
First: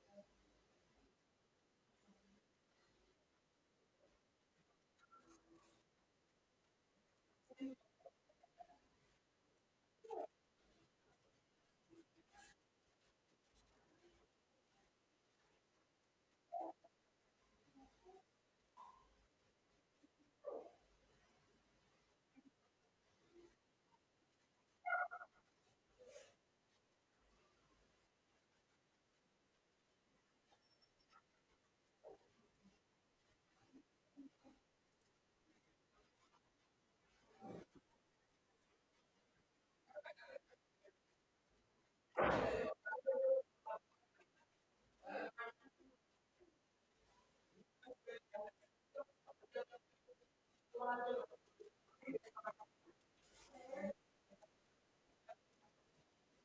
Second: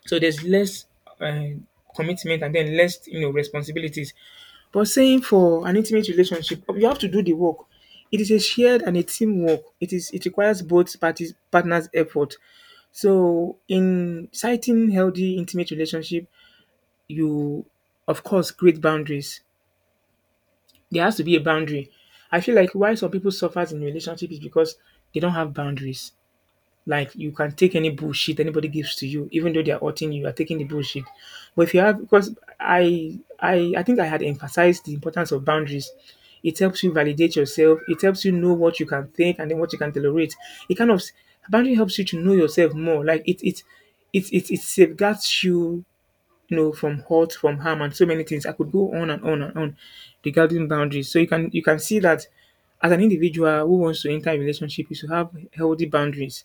S1: So there's less uh, commitment and then less, you know, responsibilities. But saying for an intimate relationship, you have to do the work. It is a shared and a teamwork. It requires both parties partners' effort. So, in citing healthy intimate relationship, you of course create boundaries. There has to be a boundary. I feel like why some people suffer in relationship is because they don't have boundaries. Like you can take any bullshit anybody gives to you, even though they are hurting you, you are taking the bullshit. But if you have, because I think I had emphasized the importance of boundaries. It helps you validate yourself. It helps you know what you can think and then what you can tolerate. It kind of Boundary helps you to know yourself more. It safeguards you, you know, from hurt, from harm, and so many things. I could go on and on and on regarding boundaries. So you can see that as an individual who wants to enter a relationship, you should have healthy boundaries.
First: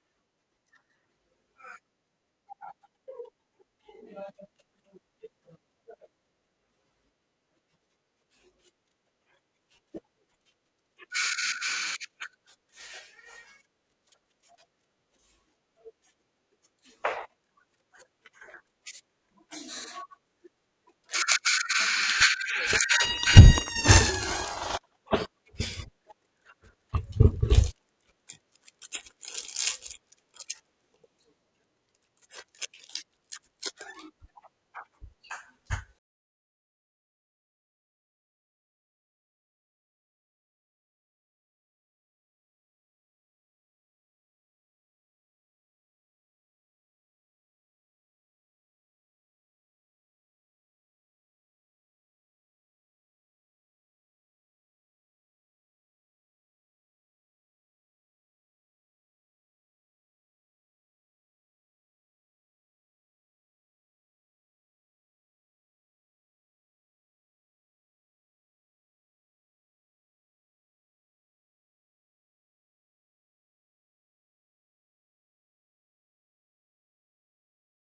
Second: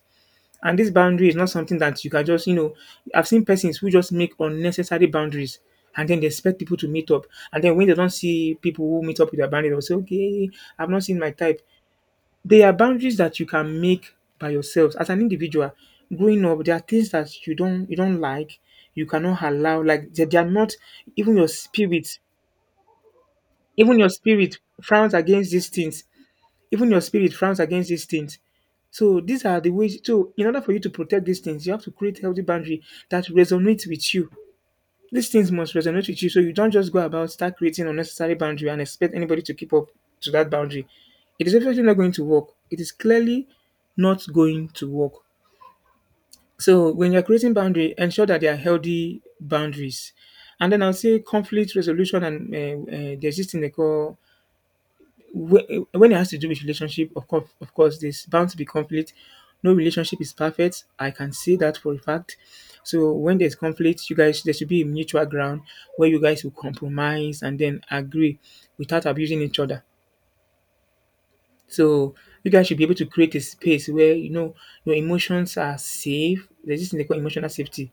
S1: And this boundary is not something that you can just, you know, I've seen persons who just make unnecessary boundaries and then they expect people to meet up. And then when they don't see people who meet up with their boundary, they'll say, okay, I've not seen my type. There are boundaries that you can make by yourselves as an individual. Growing up, there are things that you don't like, you cannot allow, like they are not even your spirit, even your spirit frowns against these things. Even your spirit frowns against these things. So these are the ways. So in order for you to protect these things, you have to create healthy boundary that resonates with you. These things must resonate with you. So you don't just go about start creating unnecessary boundary and expect anybody to keep up to that boundary. It is definitely not going to work. It is clearly not going to work. So when you're creating boundary, ensure that they are healthy boundaries. And then I'll say conflict resolution and there's this thing they call, when it has to do with relationship, of course, there's bound to be conflict. No relationship is perfect. I can say that for a fact. So when there's conflict, you guys there should be a mutual ground where you guys will compromise and then agree without abusing each other. So you guys should be able to create a space where, you know, your emotions are safe. There's this thing they call emotional safety,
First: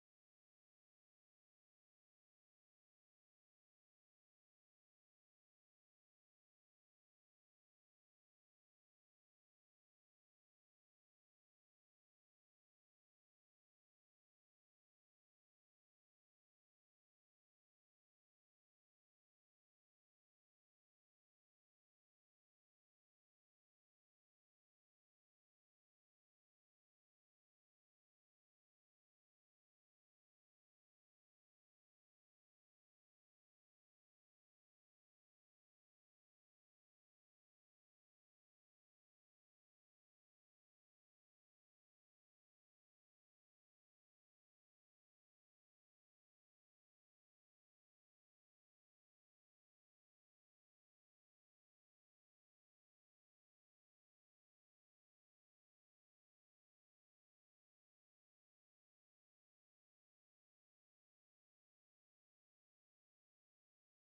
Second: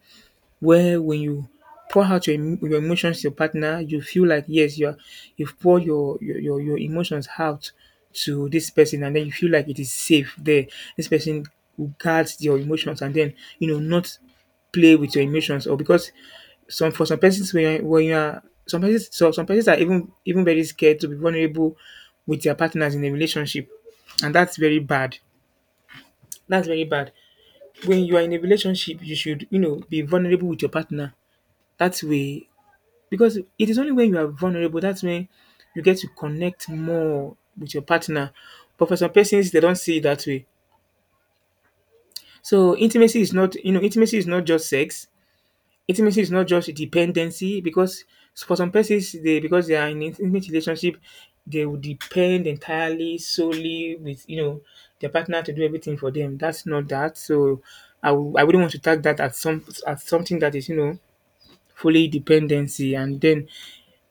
S1: where when you pour out your emotions to your partner, you feel like yes, you are, you've poured your emotions out to this person and then you feel like it is safe there. This person will guard your emotions and then, you know, not play with your emotions. Or because some persons when you're when you are some persons so some persons are even very scared to be vulnerable with their partners in a relationship, and that's very bad. That's very bad. When you are in a relationship, you should, you know, be vulnerable with your partner that way, because it is only when you are vulnerable that's when you get to connect more with your partner. But for some persons, they don't see it that way. So intimacy is not, you know, intimacy is not just sex. Intimacy is not just dependency, because for some persons, they, because they are in an intimate relationship, they will depend entirely solely with, you know, their partner to do everything for them. That's not that. So I wouldn't want to tag that as something that is, you know, fully dependency and then,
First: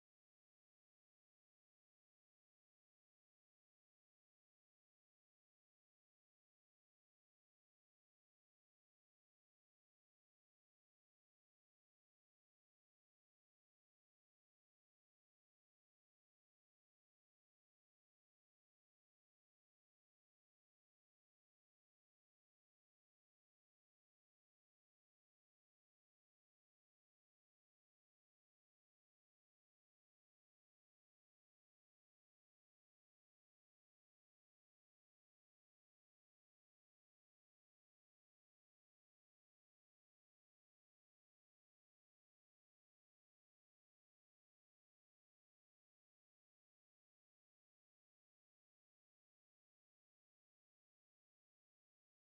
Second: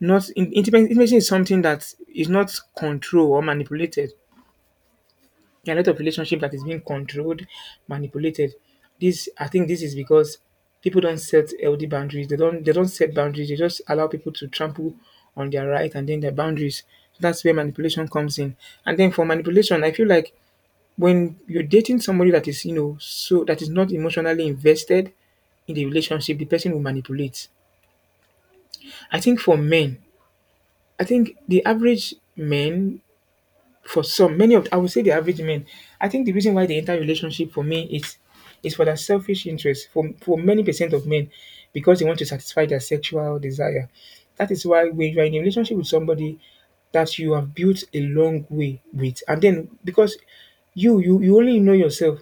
S1: not in intimacy. Intimacy is something that is not controlled or manipulated. There are a lot of relationship that is being controlled, manipulated. This I think this is because people don't set healthy boundaries. They don't set boundaries. They just allow people to trample on their right and then their boundaries. That's where manipulation comes in. And then for manipulation, I feel like when you're dating somebody that is, you know, so that is not emotionally invested in the relationship, the person will manipulate. I think for men, I think the average men, for some many of I would say the average men, I think the reason why they enter relationship for me is for their selfish interest, for many percent of men, because they want to satisfy their sexual desire. That is why when you're in a relationship with somebody that you have built a long way with, and then because you only know yourself,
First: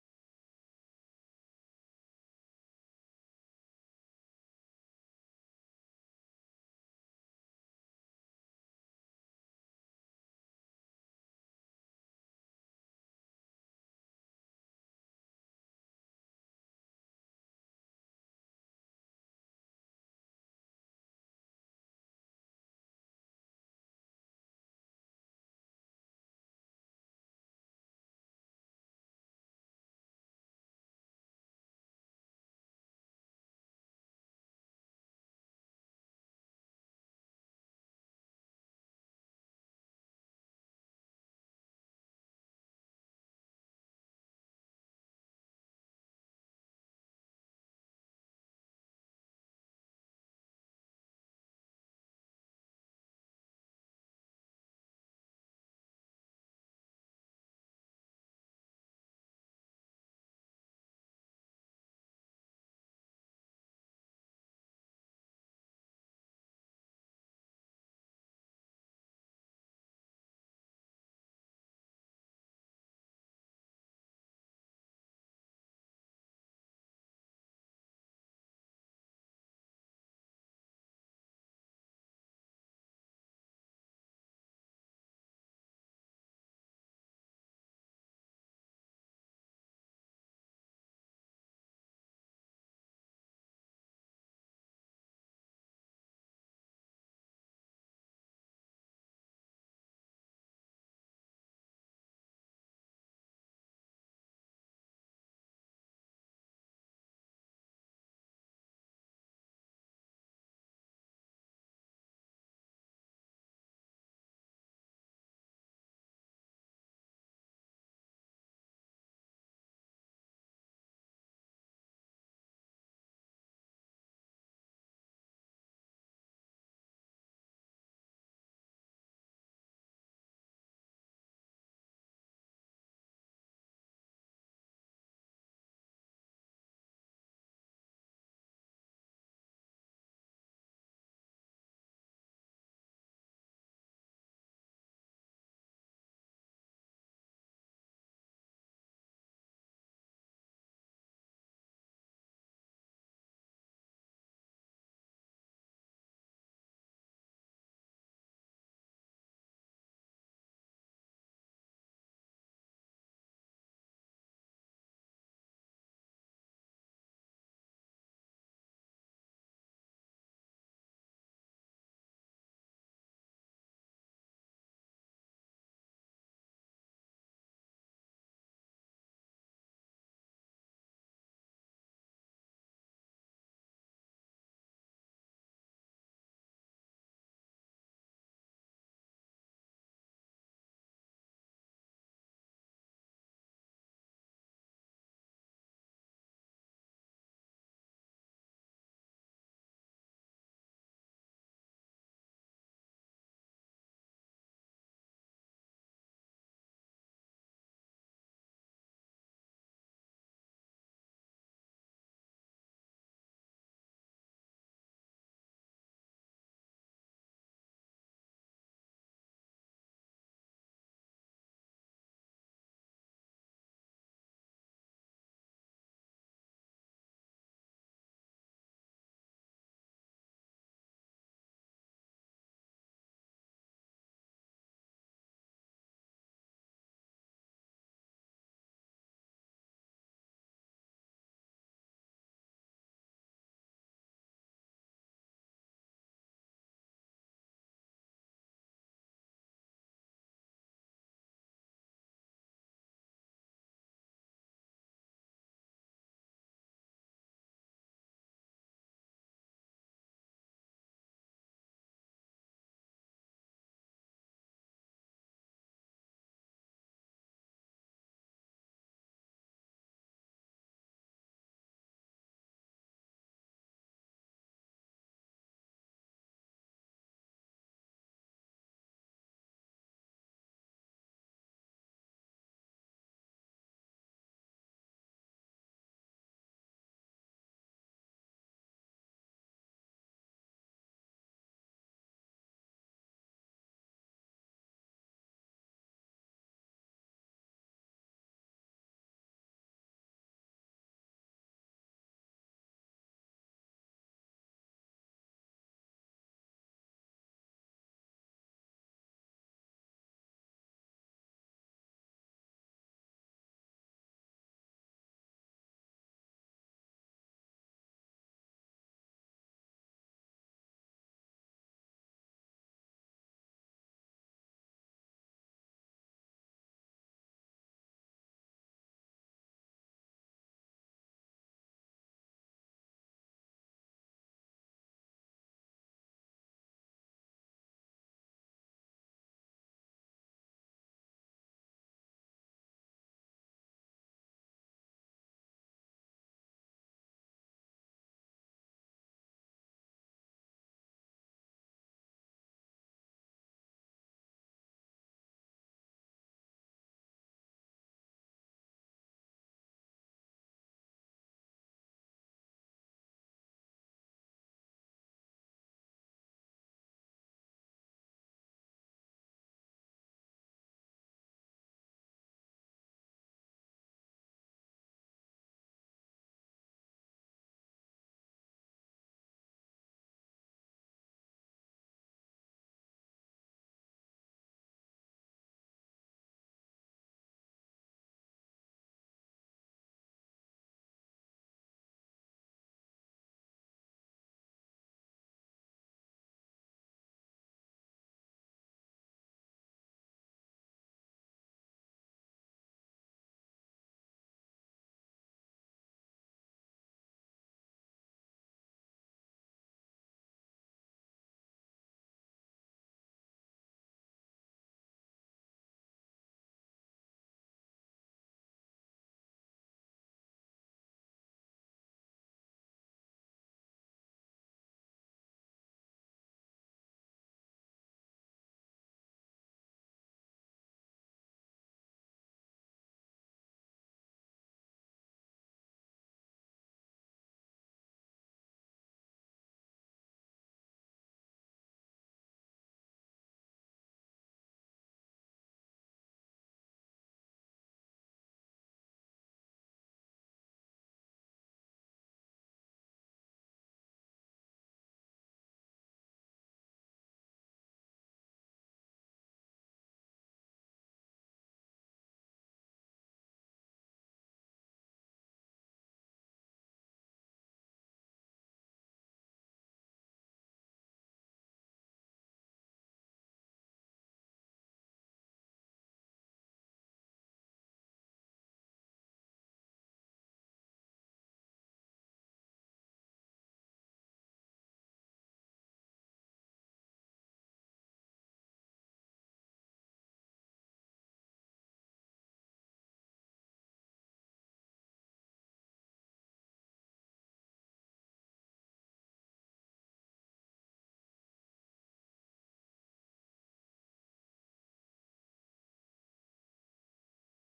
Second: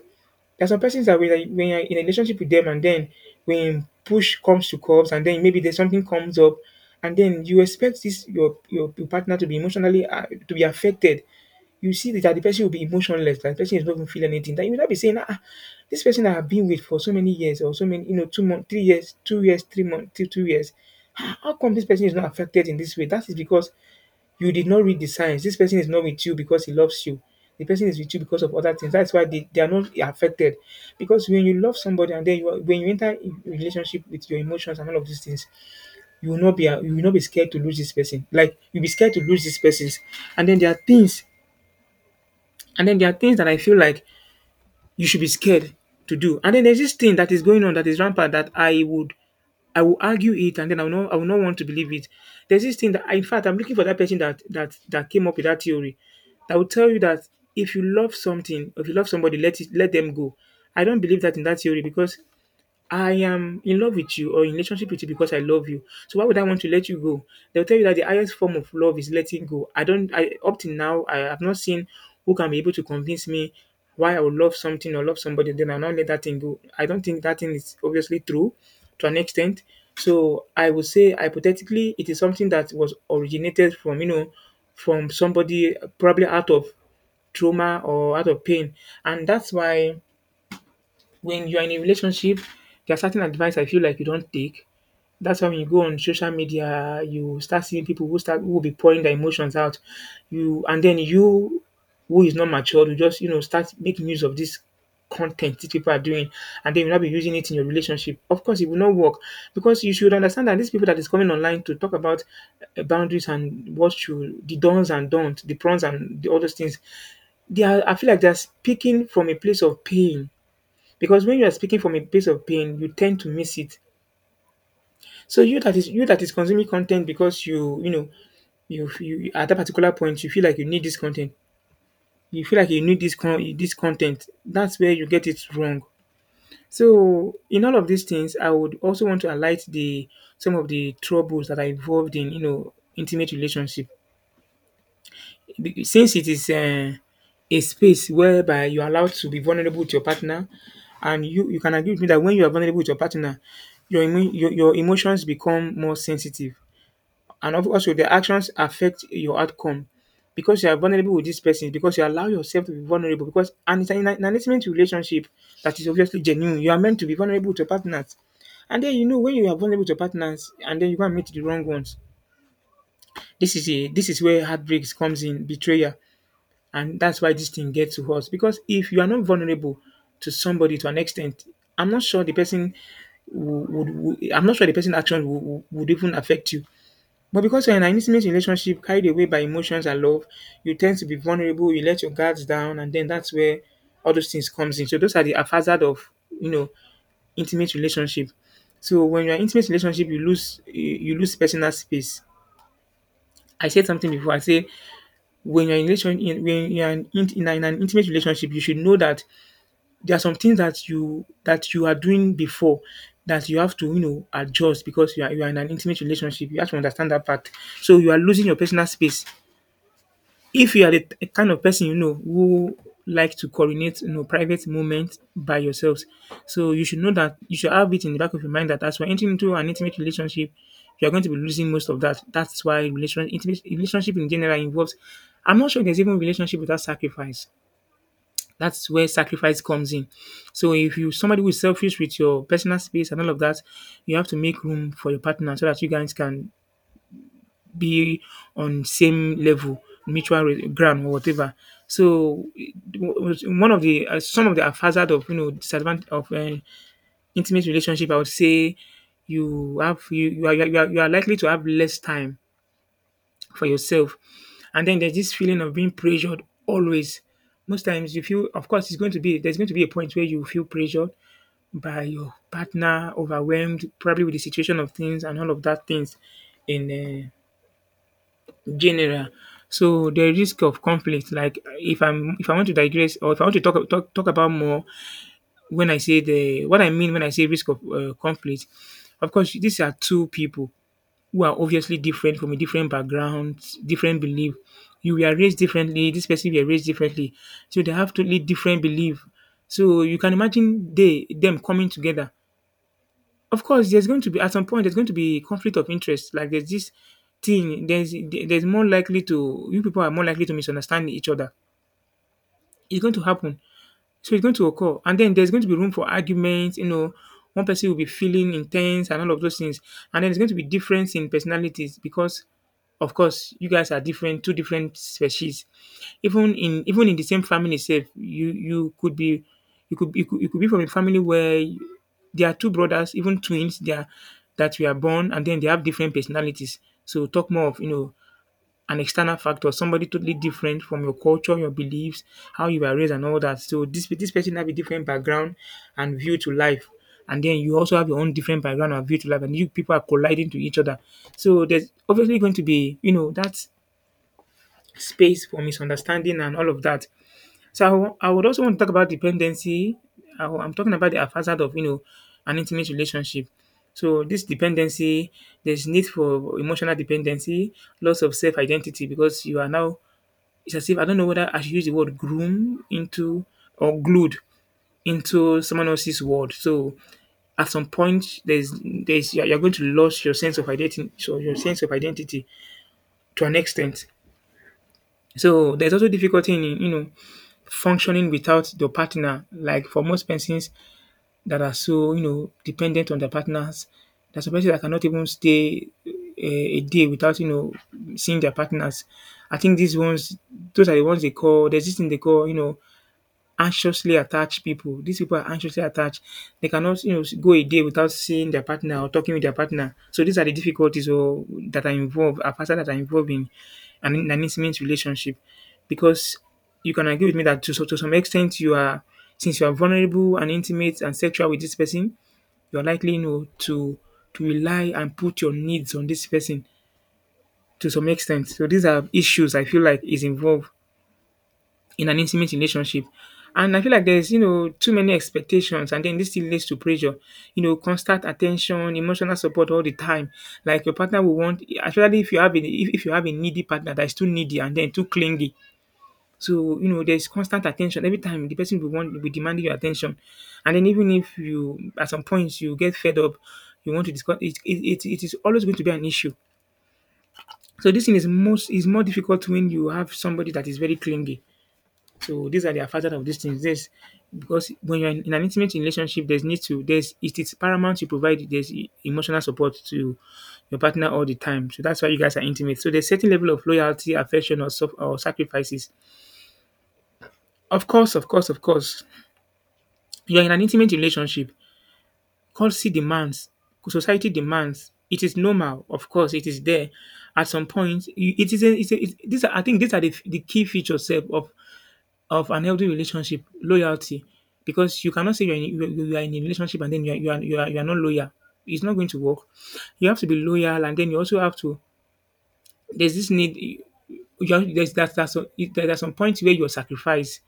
S1: there's some persons that when you're in a relationship with them, and then when push comes to curves, and then maybe there's something comes up, and then you expect your partner to be emotionally to be affected, you see that the person will be emotionless, that the person is not even feel anything. That you will not be saying, ah, this person I have been with for so many years, or so many, you know, 2 months, 3 years, 2 years, 3 months, 2 years. Ah, how come this person is not affected in this way? That is because you did not read the signs. This person is not with you because he loves you. The person is with you because of other things. That's why they are not affected. Because when you love somebody and then when you enter in relationship with your emotions and all of these things, you will not be scared to lose this person. Like you'll be scared to lose these persons. And then there are things and then there are things that I feel like you should be scared to do. And then there's this thing that is going on that is rampant that I will argue it, and then I will not want to believe it. There's this thing that in fact I'm looking for that person that came up with that theory that will tell you that if you love something, if you love somebody, let them go. I don't believe that in that theory because I am in love with you or in relationship with you because I love you. So why would I want to let you go? They'll tell you that the highest form of love is letting go. I don't I up till now I have not seen who can be able to convince me why I would love something or love somebody, then I'll not let that thing go. I don't think that thing is obviously true to an extent. So I would say hypothetically it is something that was originated from, from somebody probably out of trauma or out of pain. And that's why when you're in a relationship, there are certain advice I feel like you don't take. That's why when you go on social media, you start seeing people who will be pouring their emotions out. You and then you who is not mature, you just start making use of this content these people are doing, and then you'll not be using it in your relationship. Of course, it will not work because you should understand that these people that is coming online to talk about boundaries and what you the dons and don't, the prawns and the, all those things, they are, I feel like they're speaking from a place of pain. Because when you are speaking from a place of pain you tend to miss it, so you that is, you that is consuming content, because you know you, you at that particular point you feel like you need this content, you feel like you need this content, that's where you get it wrong. So in all of these things I would also want to highlight the some of the troubles that are involved in, intimate relationship. Since it is a space whereby you're allowed to be vulnerable with your partner, and you can agree with me that when you are vulnerable with your partner, your emotions become more sensitive. And also, the actions affect your outcome. Because you are vulnerable with this person, because you allow yourself to be vulnerable, because and it's an intimate relationship that is obviously genuine. You are meant to be vulnerable to your partners. And then you know when you are vulnerable to your partners and then you go and meet the wrong ones. This is a this is where heartbreaks comes in, betrayal. And that's why this thing gets to us. Because if you are not vulnerable to somebody to an extent, I'm not sure the person I'm not sure the person's action would even affect you. But because you're in an intimate relationship carried away by emotions and love, you tend to be vulnerable, you let your guards down, and then that's where all those things comes in. So those are the hazard of, you know intimate relationship. So when you're in intimate relationship, you lose personal space. I said something before. I say when you're in relation in when you're in an intimate relationship, you should know that there are some things that you are doing before that you have to, adjust, because you are in an intimate relationship. You have to understand that part. So you are losing your personal space. If you are the kind of person, you know, who like to coordinate, you know, private moments by yourselves, so you should know, that you should have it in the back of your mind, that as we're entering into an intimate relationship, you are going to be losing most of that. That's why relation intimate relationship in general involves. I'm not sure there's even relationship without sacrifice. That's where sacrifice comes in. So if you somebody who is selfish with your personal space and all of that, you have to make room for your partner so that you guys can be on same level, ground or whatever. So it- was one of the some of the hazard of, you know, disadvantage of intimate relationship, I would say you have you are likely to have less time for yourself, and then there's this feeling of being pressured always. Most times you feel, of course, it's going to be there's going to be a point where you feel pressured by your partner, overwhelmed probably with the situation of things and all of that things in. General. So the risk of conflict, like if I'm if I want to digress, or if I want to talk about more. When I say the what I mean when I say risk of conflict, of course these are two people who are obviously different, from a different background, different belief. You were raised differently, this person were raised differently, so they have totally different belief. So you can imagine they them coming together, of course, there's going to be, at some point there's going to be conflict of interest. Like there's this thing, there's more likely to, you people are more likely to misunderstand each other. It's going to happen. So it's going to occur. And then there's going to be room for arguments, you know, one person will be feeling intense and all of those things. And then there's going to be difference in personalities because of course you guys are different, two different species. Even in the same family itself, you could be, you could be from a family where there are two brothers, even twins, they are that we are born and then they have different personalities. So talk more of, you know, an external factor, somebody totally different from your culture, your beliefs, how you were raised and all that. So this person have a different background and view to life. And then you also have your own different background and view to life, and you people are colliding to each other. So there's obviously going to be, you know, that space for misunderstanding and all of that. So I would also want to talk about dependency. I am talking about the facade of, you know, an intimate relationship. So this dependency, there's need for emotional dependency, loss of self identity, because you are now, it's as if, I don't know whether I should use the word "groom" into or "glued" into someone else's word. So at some point, there's you're going to lose your sense of identity, so your sense of identity to an extent. So there's also difficulty in, you know, functioning without your partner. Like for most persons that are so, you know, dependent on their partners, there's a person that cannot even stay a day without, you know, seeing their partners. I think these ones, those are the ones they call. There's this thing they call, you know, anxiously attached people. These people are anxiously attached. They cannot, you know, go a day without seeing their partner or talking with their partner. So these are the difficulties or that are involved, a factor that are involved in in an intimate relationship. Because you can agree with me that to, to some extent since you are vulnerable and intimate and sexual with this person, you are likely, you know, to rely and put your needs on this person to some extent. So these are issues I feel like is involved in an intimate relationship. And I feel like there's, you know, too many expectations, and then this still leads to pressure, you know, constant attention, emotional support all the time. Like your partner will want, especially if you have a if you have a needy partner that is too needy and then too clingy. So you know, there's constant attention every time. The person will be demanding your attention, and then even if you at some points you get fed up, you want to discuss it. It is always going to be an issue. So this thing is more difficult when you have somebody that is very clingy. So these are the factors of these things. There's, because when you're in an intimate relationship, there's, it is paramount to provide, there's emotional support to your partner all the time. So that's why you guys are intimate. So there's certain level of loyalty, affection, or or sacrifices. Of course, of course, of course, you're in an intimate relationship. Courtesy demands, society demands. It is normal, of course, it is there. At some point, you- it is a, it's a, it, these are I think these are the key features sef, of an healthy relationship, loyalty, because you cannot say you are in a relationship and then you are not loyal. It's not going to work. You have to be loyal, and then you also have to. There's this need. You have, there's that that's some, There are some points where you sacrifice.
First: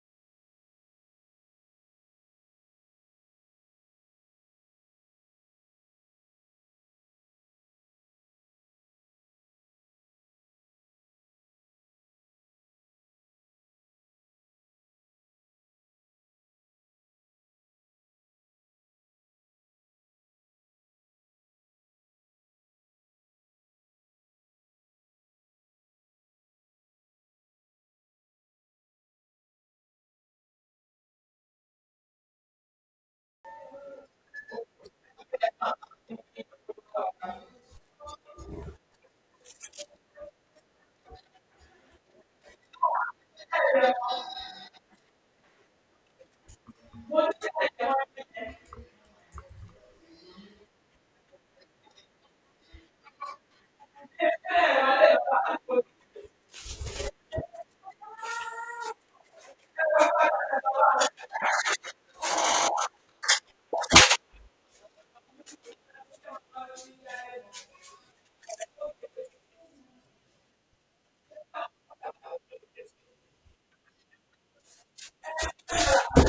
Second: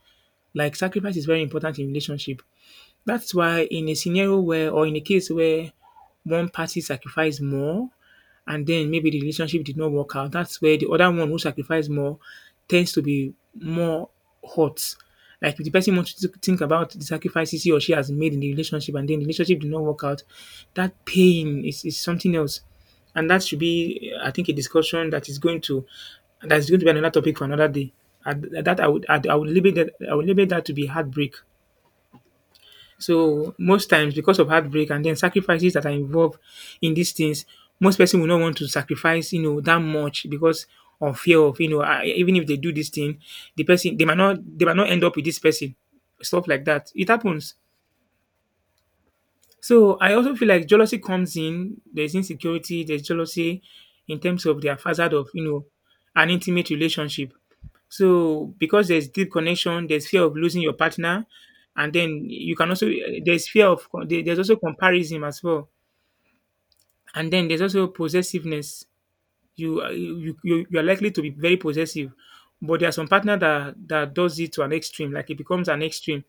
S1: Like sacrifice is very important in relationship. That's why in a scenario where or in a case where one party sacrificed more and then maybe the relationship did not work out, that's where the other one who sacrificed more tends to be more hurt. Like if the person wants to think about the sacrifices he or she has made in the relationship and then the relationship did not work out, that pain is something else. And that should be, I think, a discussion that's going to be another topic for another day. And that I would limit that I would limit that to be heartbreak. So most times because of heartbreak and then sacrifices that are involved in these things, most person will not want to sacrifice, you know, that much because of fear of, you know, even if they do this thing, the person they might not end up with this person. Stuff like that. It happens. So I also feel like jealousy comes in. There's insecurity, there's jealousy in terms of their facade of, you know, an intimate relationship. So because there's deep connection, there's fear of losing your partner, and then you can also there's fear of there's also comparison as well, and then there's also possessiveness. You are likely to be very possessive, but there are some partner that does it to an extreme, like it becomes an extreme.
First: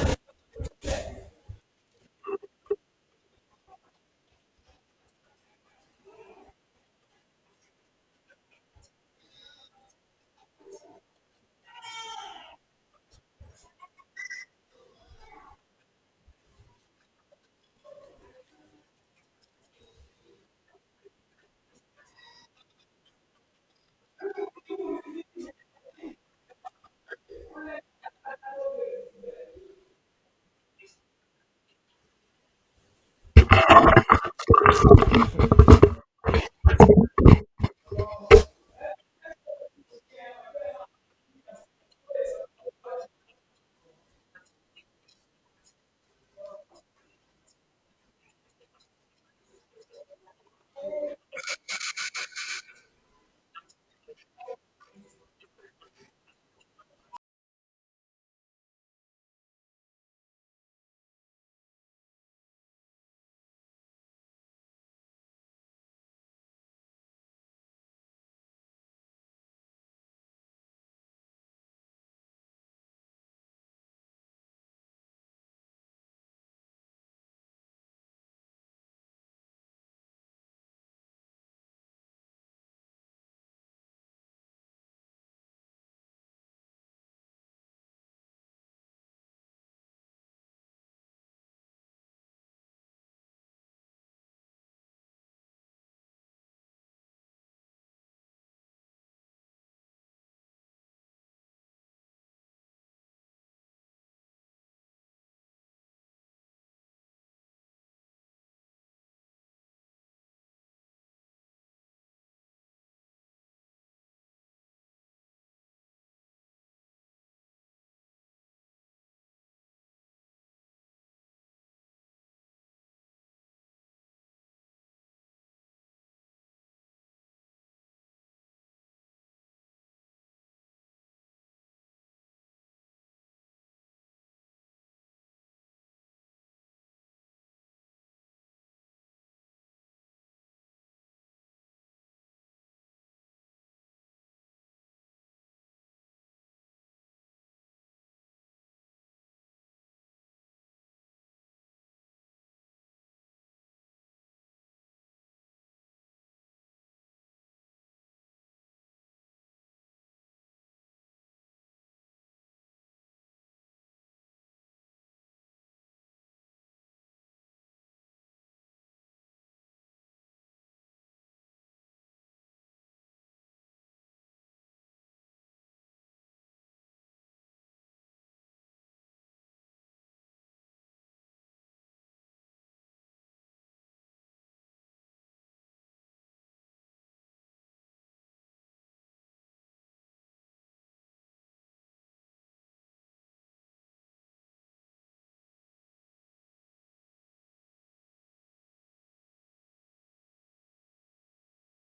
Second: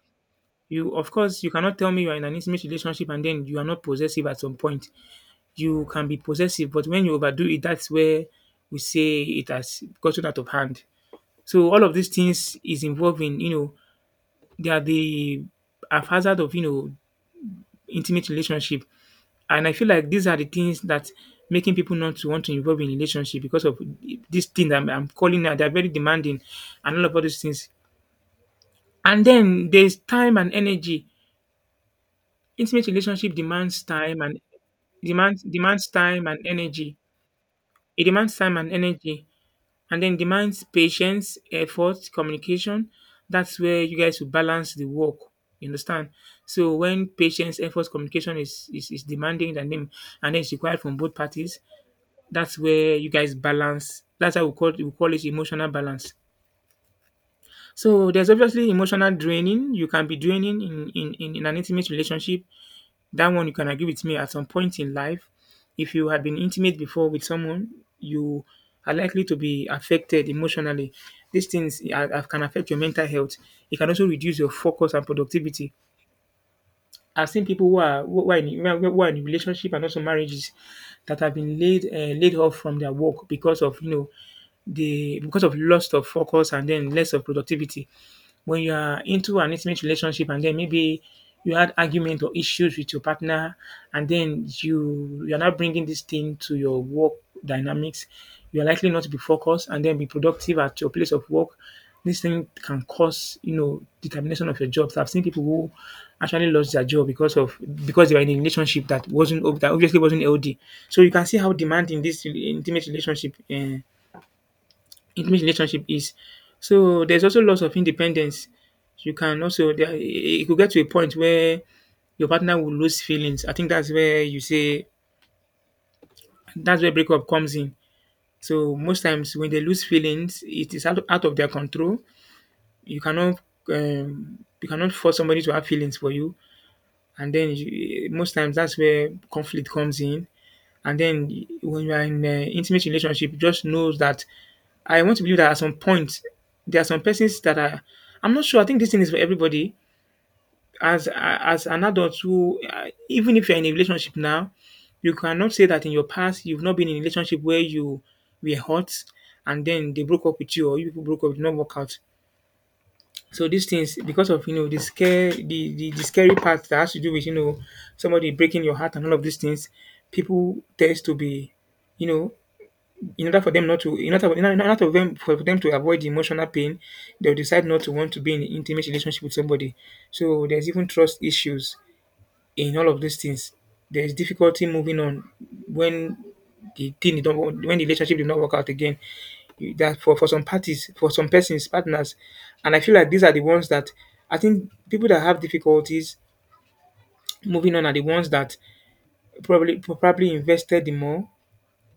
S1: You of course you cannot tell me you are in an intimate relationship and then you are not possessive at some point. You can be possessive, but when you overdo it, that's where we say it has gotten out of hand. So all of these things is involving, you know, they are the haphazard of, you know, intimate relationship. And I feel like these are the things that making people not to want to involve in relationship because of this thing that I'm calling now. They're very demanding and all those things. And then there's time and energy. Intimate relationship demands time and demands time and energy. It demands time and energy, and then demands patience, effort, communication. That's where you guys will balance the work. You understand? So when patience, effort, communication is demanding in the name and then it's required from both parties, that's where you guys balance. That's how we call it emotional balance. So there's obviously emotional draining. You can be draining in an intimate relationship. That one you can agree with me at some point in life, if you had been intimate before with someone, you are likely to be affected emotionally. These things can affect your mental health. It can also reduce your focus and productivity. I've seen people who are who are in relationship and also marriages that have been laid laid off from their work because of, you know, the because of loss of focus and then less of productivity. When you are into an intimate relationship and then maybe you had argument or issues with your partner, and then you're not bringing this thing to your work dynamics, you're likely not to be focused and then be productive at your place of work. This thing can cause, you know, the termination of your jobs. I've seen people who actually lost their job because of because they were in a relationship that wasn't, that obviously wasn't L D. So you can see how demanding this intimate relationship is. So there's also lots of independence. You can also, there it could get to a point where your partner will lose feelings. I think that's where you say that's where breakup comes in. So most times when they lose feelings, it is out of their control. You cannot you cannot force somebody to have feelings for you, and then you, most times that's where conflict comes in. And then when you are in a intimate relationship, just knows that I want to believe that at some point there are some persons that are. I'm not sure. I think this thing is for everybody. As an adult, who even if you're in a relationship now, you cannot say that in your past you've not been in a relationship where you were hurt and then they broke up with you or you people broke up, did not work out. So these things, because of, you know, the scare, the scary part that has to do with, you know, somebody breaking your heart and all of these things, people tends to be, you know, in order for them not to in order, in order for them to avoid the emotional pain, they'll decide not to want to be in an intimate relationship with somebody. So there's even trust issues in all of these things. There's difficulty moving on when the thing you don't want- when the relationship did not work out again. That for some parties for some persons partners, and I feel like these are the ones that I think people that have difficulties moving on are the ones that probably invested the more.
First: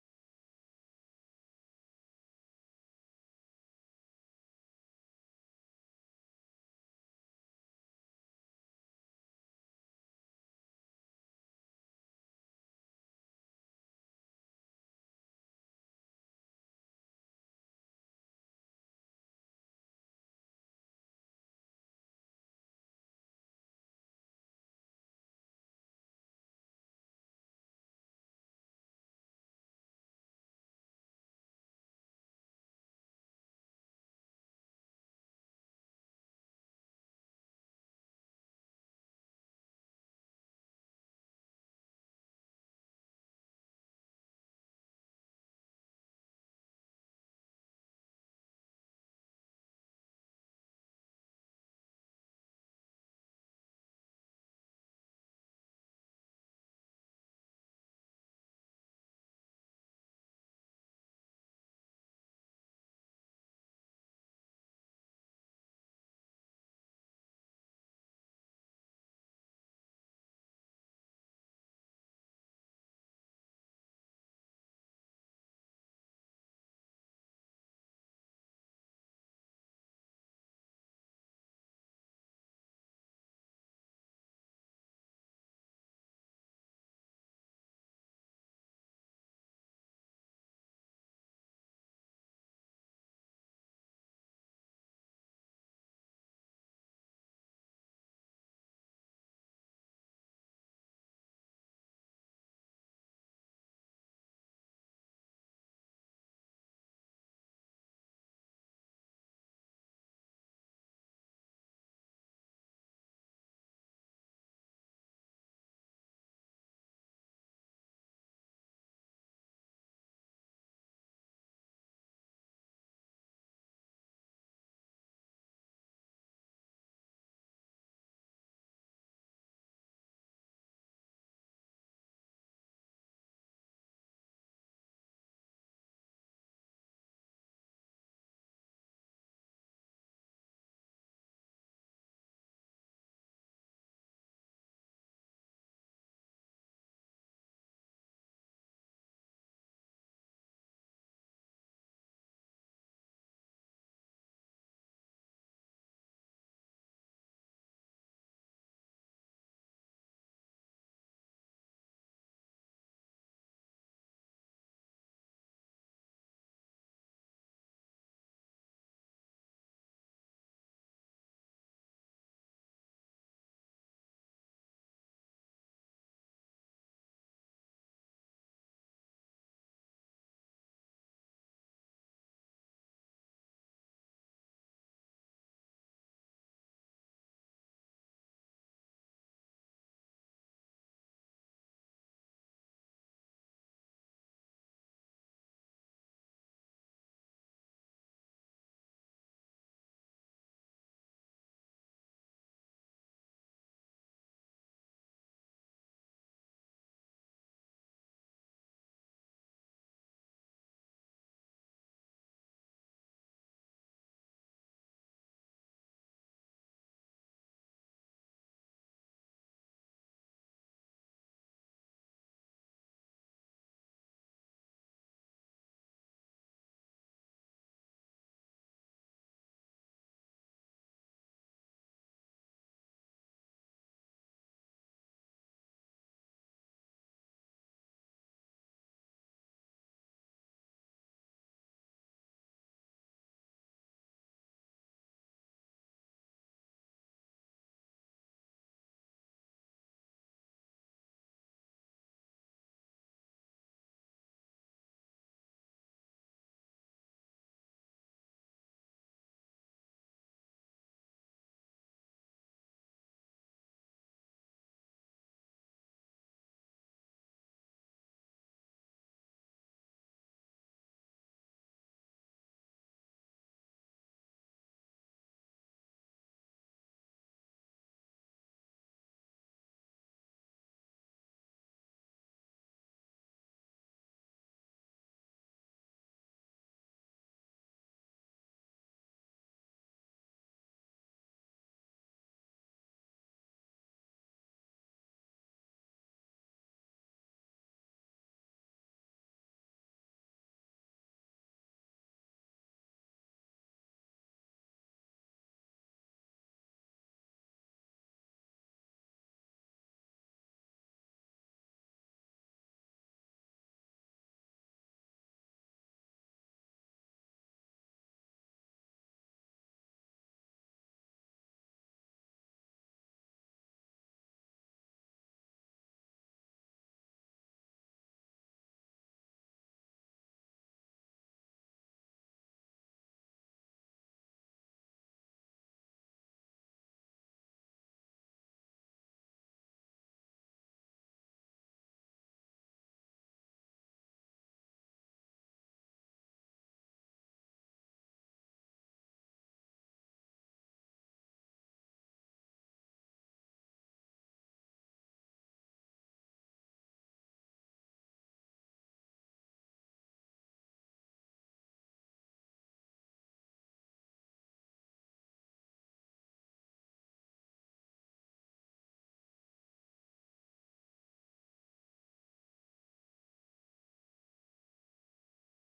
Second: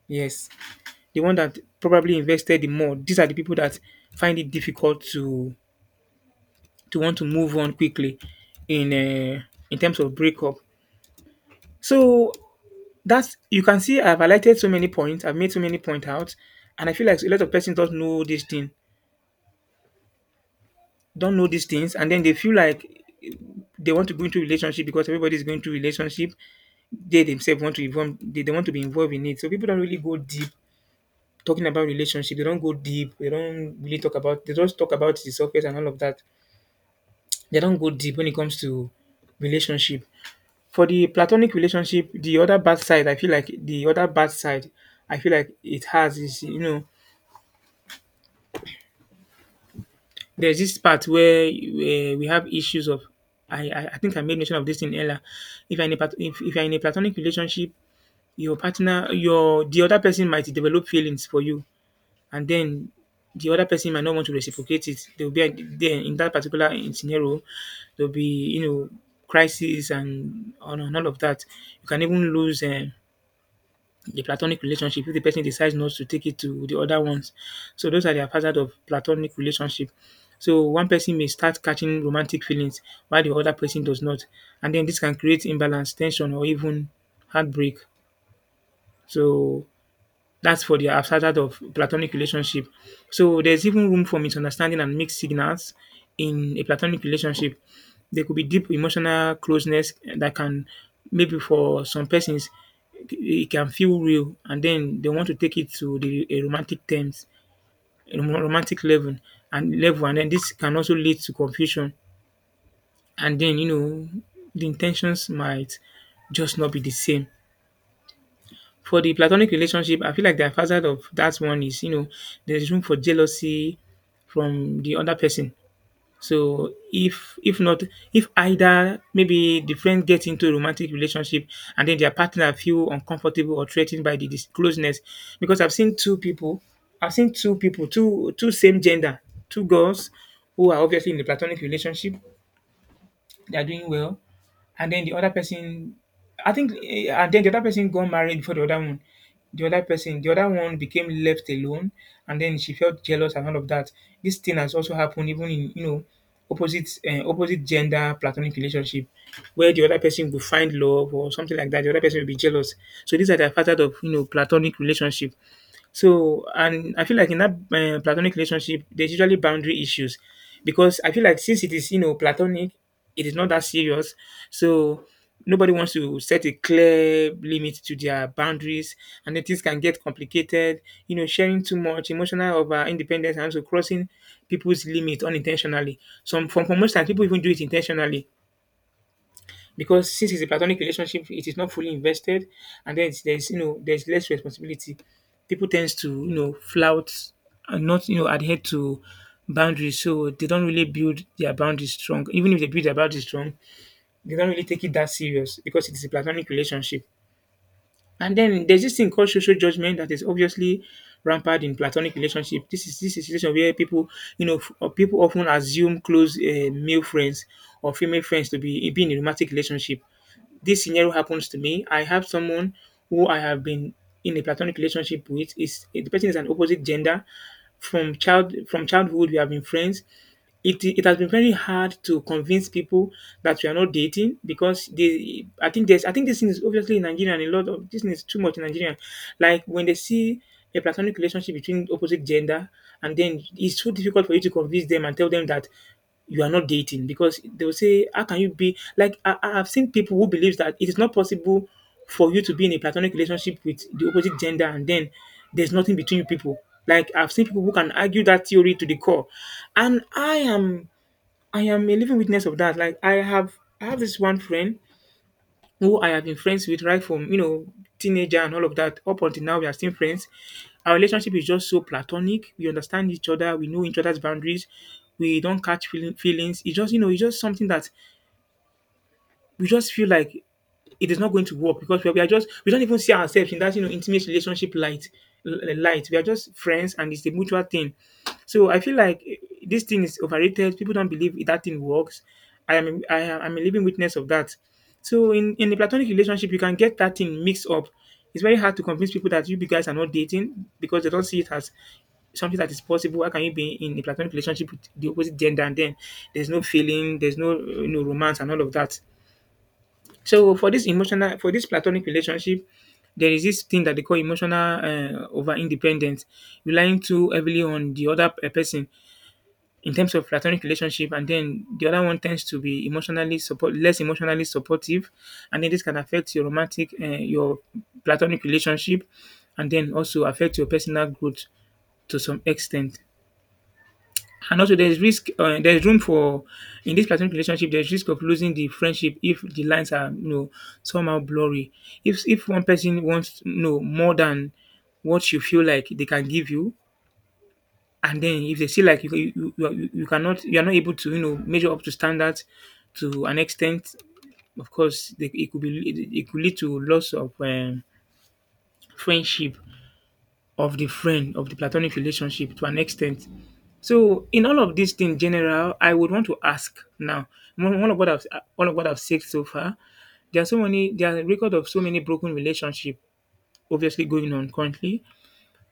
S1: Yes, the one that probably invested the more. These are the people that find it difficult to want to move on quickly in uh, in terms of breakup. So that's, you can see I've highlighted so many points. I've made so many points out, and I feel like a lot of persons don't know this thing, don't know these things, and then they feel like they want to go into relationship because everybody is going to relationship. They themselves want to involve. They want to be involved in it. So people don't really go deep talking about relationship. They don't go deep. They don't really talk about. They just talk about the surface and all of that. They don't go deep when it comes to relationship. For the platonic relationship, the other bad side, I feel like the other bad side, I feel like it has is, you know, there's this part where we have issues of I think I made mention of this in Ella. If you're in a if you're in a platonic relationship, your the other person might develop feelings for you, and then the other person might not want to reciprocate it. There will be a, then In that particular scenario, there'll be, you know, crisis and all of that. You can even lose the platonic relationship if the person decides not to take it to the other ones. So those are the hazard of platonic relationship. So one person may start catching romantic feelings while the other person does not, and then this can create imbalance, tension, or even heartbreak. So that's for the outsider of platonic relationship. So there's even room for misunderstanding and mixed signals in a platonic relationship. There could be deep emotional closeness that can, maybe for some persons, it can feel real and then they want to take it to the a romantic terms, a romantic level and then this can also lead to confusion, and then, you know, the intentions might just not be the same. For the platonic relationship, I feel like the advantage of that one is, you know, there's room for jealousy from the other person. So if either maybe the friend gets into a romantic relationship and then their partner feel uncomfortable or threatened by the closeness. Because I've seen two people, two same gender, two girls who are obviously in the platonic relationship, they are doing well, and then the other person, I think, and then the other person got married before the other one. The other person, the other one became left alone, and then she felt jealous and all of that. This thing has also happened even in, you know, opposite opposite gender platonic relationship, where the other person will find love or something like that. The other person will be jealous. So these are the factors of, you know, platonic relationship. So, and I feel like in that platonic relationship, there's usually boundary issues because I feel like since it is, platonic, it is not that serious. So, nobody wants to set a clear limit to their boundaries, and then things can get complicated, sharing too much, emotional over independence, and also crossing people's limit unintentionally. Some, for most times, people even do it intentionally because since it's a platonic relationship, it is not fully invested, and then there's there's less responsibility. People tends to flout and not adhere to boundaries, so they don't really build their boundaries strong. Even if they build their boundaries strong, they don't really take it that serious because it is a platonic relationship. And then there's this thing called social judgment that is obviously rampant in platonic relationship. This is a situation where people, or people often assume close male friends or female friends to be in a romantic relationship. This scenario happens to me. I have someone who I have been in a platonic relationship with. Is The person is an opposite gender from childhood. We have been friends. It has been very hard to convince people that we are not dating because they I think there's I think this thing is obviously in Nigeria, and a lot of this thing is too much in Nigeria. Like, when they see a platonic relationship between opposite gender, and then it's so difficult for you to convince them and tell them that you are not dating because they will say, how can you be? Like, I have seen people who believes that it is not possible for you to be in a platonic relationship with the opposite gender and then there's nothing between you people. Like, I've seen people who can argue that theory to the core. And I am a living witness of that. Like, I have this one friend who I have been friends with right from, teenager and all of that, up until now. We are still friends. Our relationship is just so platonic. We understand each other. We know each other's boundaries. We don't catch feelings. It's just, it's just something that we just feel like it is not going to work because we are just we don't even see ourselves in that intimate relationship light. We are just friends, and it's a mutual thing. So I feel like this thing is overrated. People don't believe that thing works. I'm a living witness of that. So in a platonic relationship, you can get that thing mixed up. It's very hard to convince people that you guys are not dating because they don't see it as something that is possible. How can you be in a platonic relationship with the opposite gender and then there's no feeling, there's no romance and all of that? So for for this platonic relationship, there is this thing that they call emotional over independence, relying too heavily on the other person in terms of platonic relationship, and then the other one tends to be less emotionally supportive, and then this can affect your platonic relationship, and then also affect your personal growth to some extent. And also, there's risk. There's room for in this platonic relationship. There's risk of losing the friendship if the lines are somehow blurry. If one person wants more than what you feel like they can give you, and then if they feel like you are not able to measure up to standards to an extent, of course, it could lead to loss of friendship of the platonic relationship to an extent. So in all of these things general, I would want to ask now. One one of what I've all of what I've said so far, there are record of so many broken relationship, obviously going on currently.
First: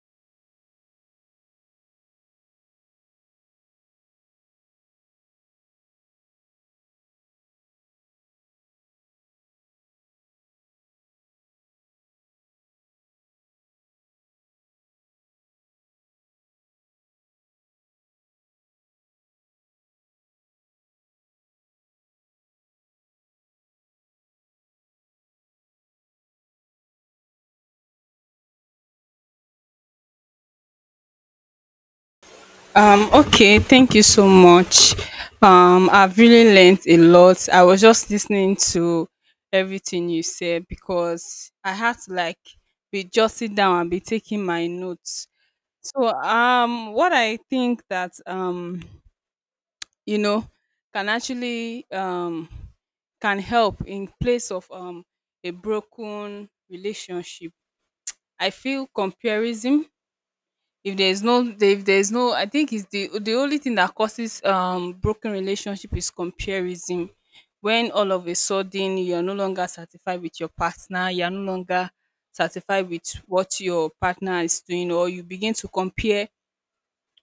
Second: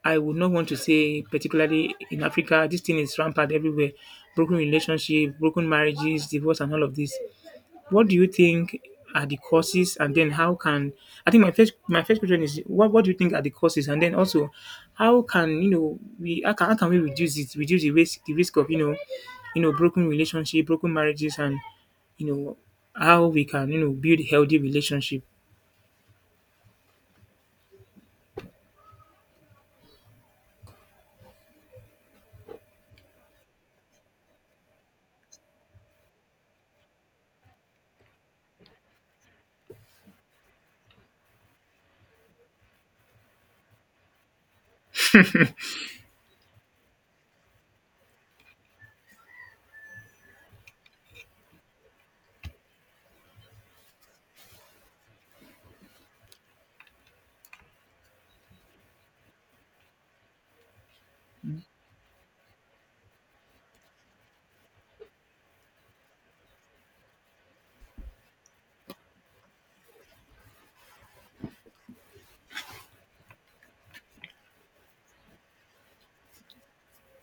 S1: I would not want to say particularly in Africa, this thing is rampant everywhere. Broken relationship, broken marriages, divorce, and all of this. What do you think are the causes, and then how can— I think my first question is what do you think are the causes, and then also how can— you know we how can we reduce the risk of, broken relationship, broken marriages, and, you know how we can, build healthy relationship.
S2: Okay, thank you so much. I've really learned a lot. I was just listening to everything you said because I had to, like, be jotting down and be taking my notes. So, what I think that you know can actually, can help in place of, a broken relationship, I feel, comparison. If there is no, if there is no, I think is the only thing that causes broken relationship is comparison. When all of a sudden you are no longer satisfied with your partner, you are no longer satisfied with what your partner is doing, or you begin to compare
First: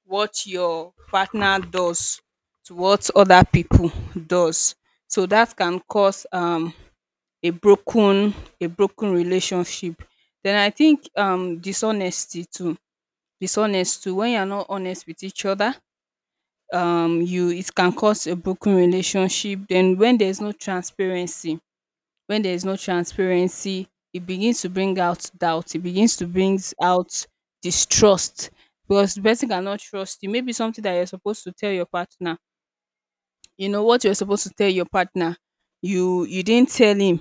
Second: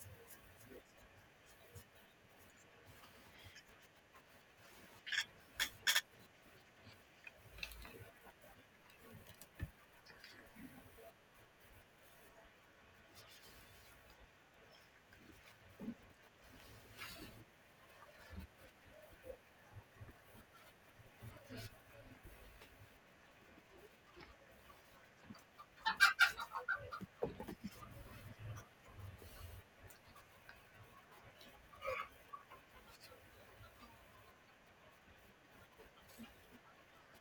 S2: what your partner does to what other people does. So that can cause, a broken a broken relationship. Then I think, dishonesty too. Dishonest too, when you're not honest with each other, you, it can cause a broken relationship. Then, when there's no transparency, when there is no transparency, it begins to bring out doubt. It begins to bring out distrust because the person cannot trust you. Maybe something that you're supposed to tell your partner. You know what you're supposed to tell your partner. You didn't tell him,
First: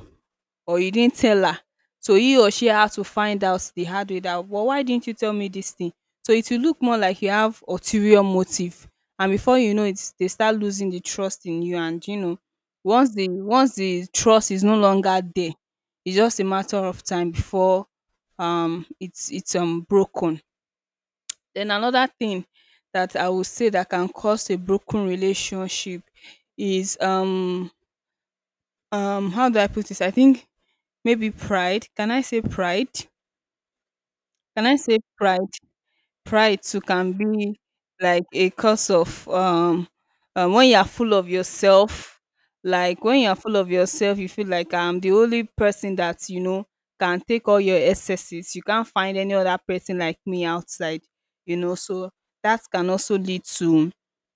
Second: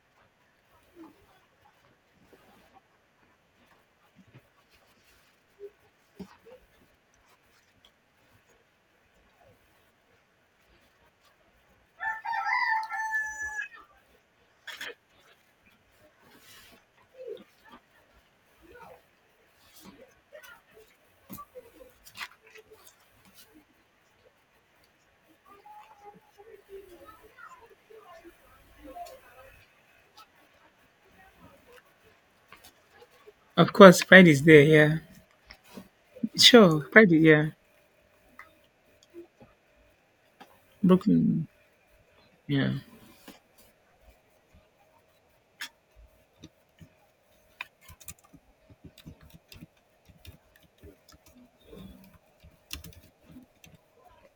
S2: or you didn't tell her. So he or she had to find out the hard way that, well, why didn't you tell me this thing? So it will look more like you have ulterior motive. And before you know it, they start losing the trust in you. And you know, once the trust is no longer there, it's just a matter of time before it's broken. Then another thing that I would say that can cause a broken relationship is, how do I put this? I think maybe pride. Can I say pride?
S1: Of course, pride is there.
S2: Can I
S1: Yeah,
S2: say pride? Pride
S1: sure,
S2: too
S1: pride
S2: can
S1: is, yeah.
S2: be like a cause of, when you are full of
S1: Broken.
S2: yourself,
S1: Yeah,
S2: like when you are full of yourself, you feel like I'm the only person that can take all your excesses. You can't find any other person like me outside, so that can also lead to,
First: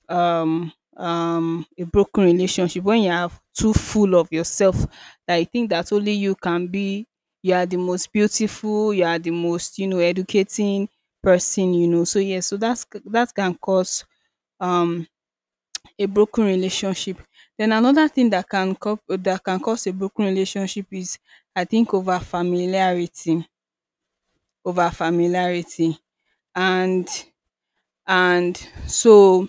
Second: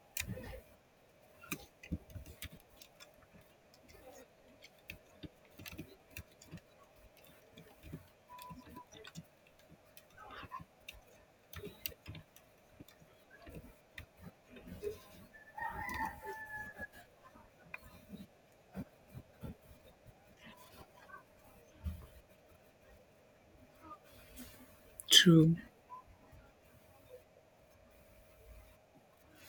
S2: um a broken relationship. When you are too full of yourself, that you think that only you can be, you are the most beautiful, you are the most, educating person, so, yes, so that can cause, um a broken relationship. Then another thing that can cause a broken relationship is, I think, over familiarity, over
S1: true.
S2: familiarity, and and so,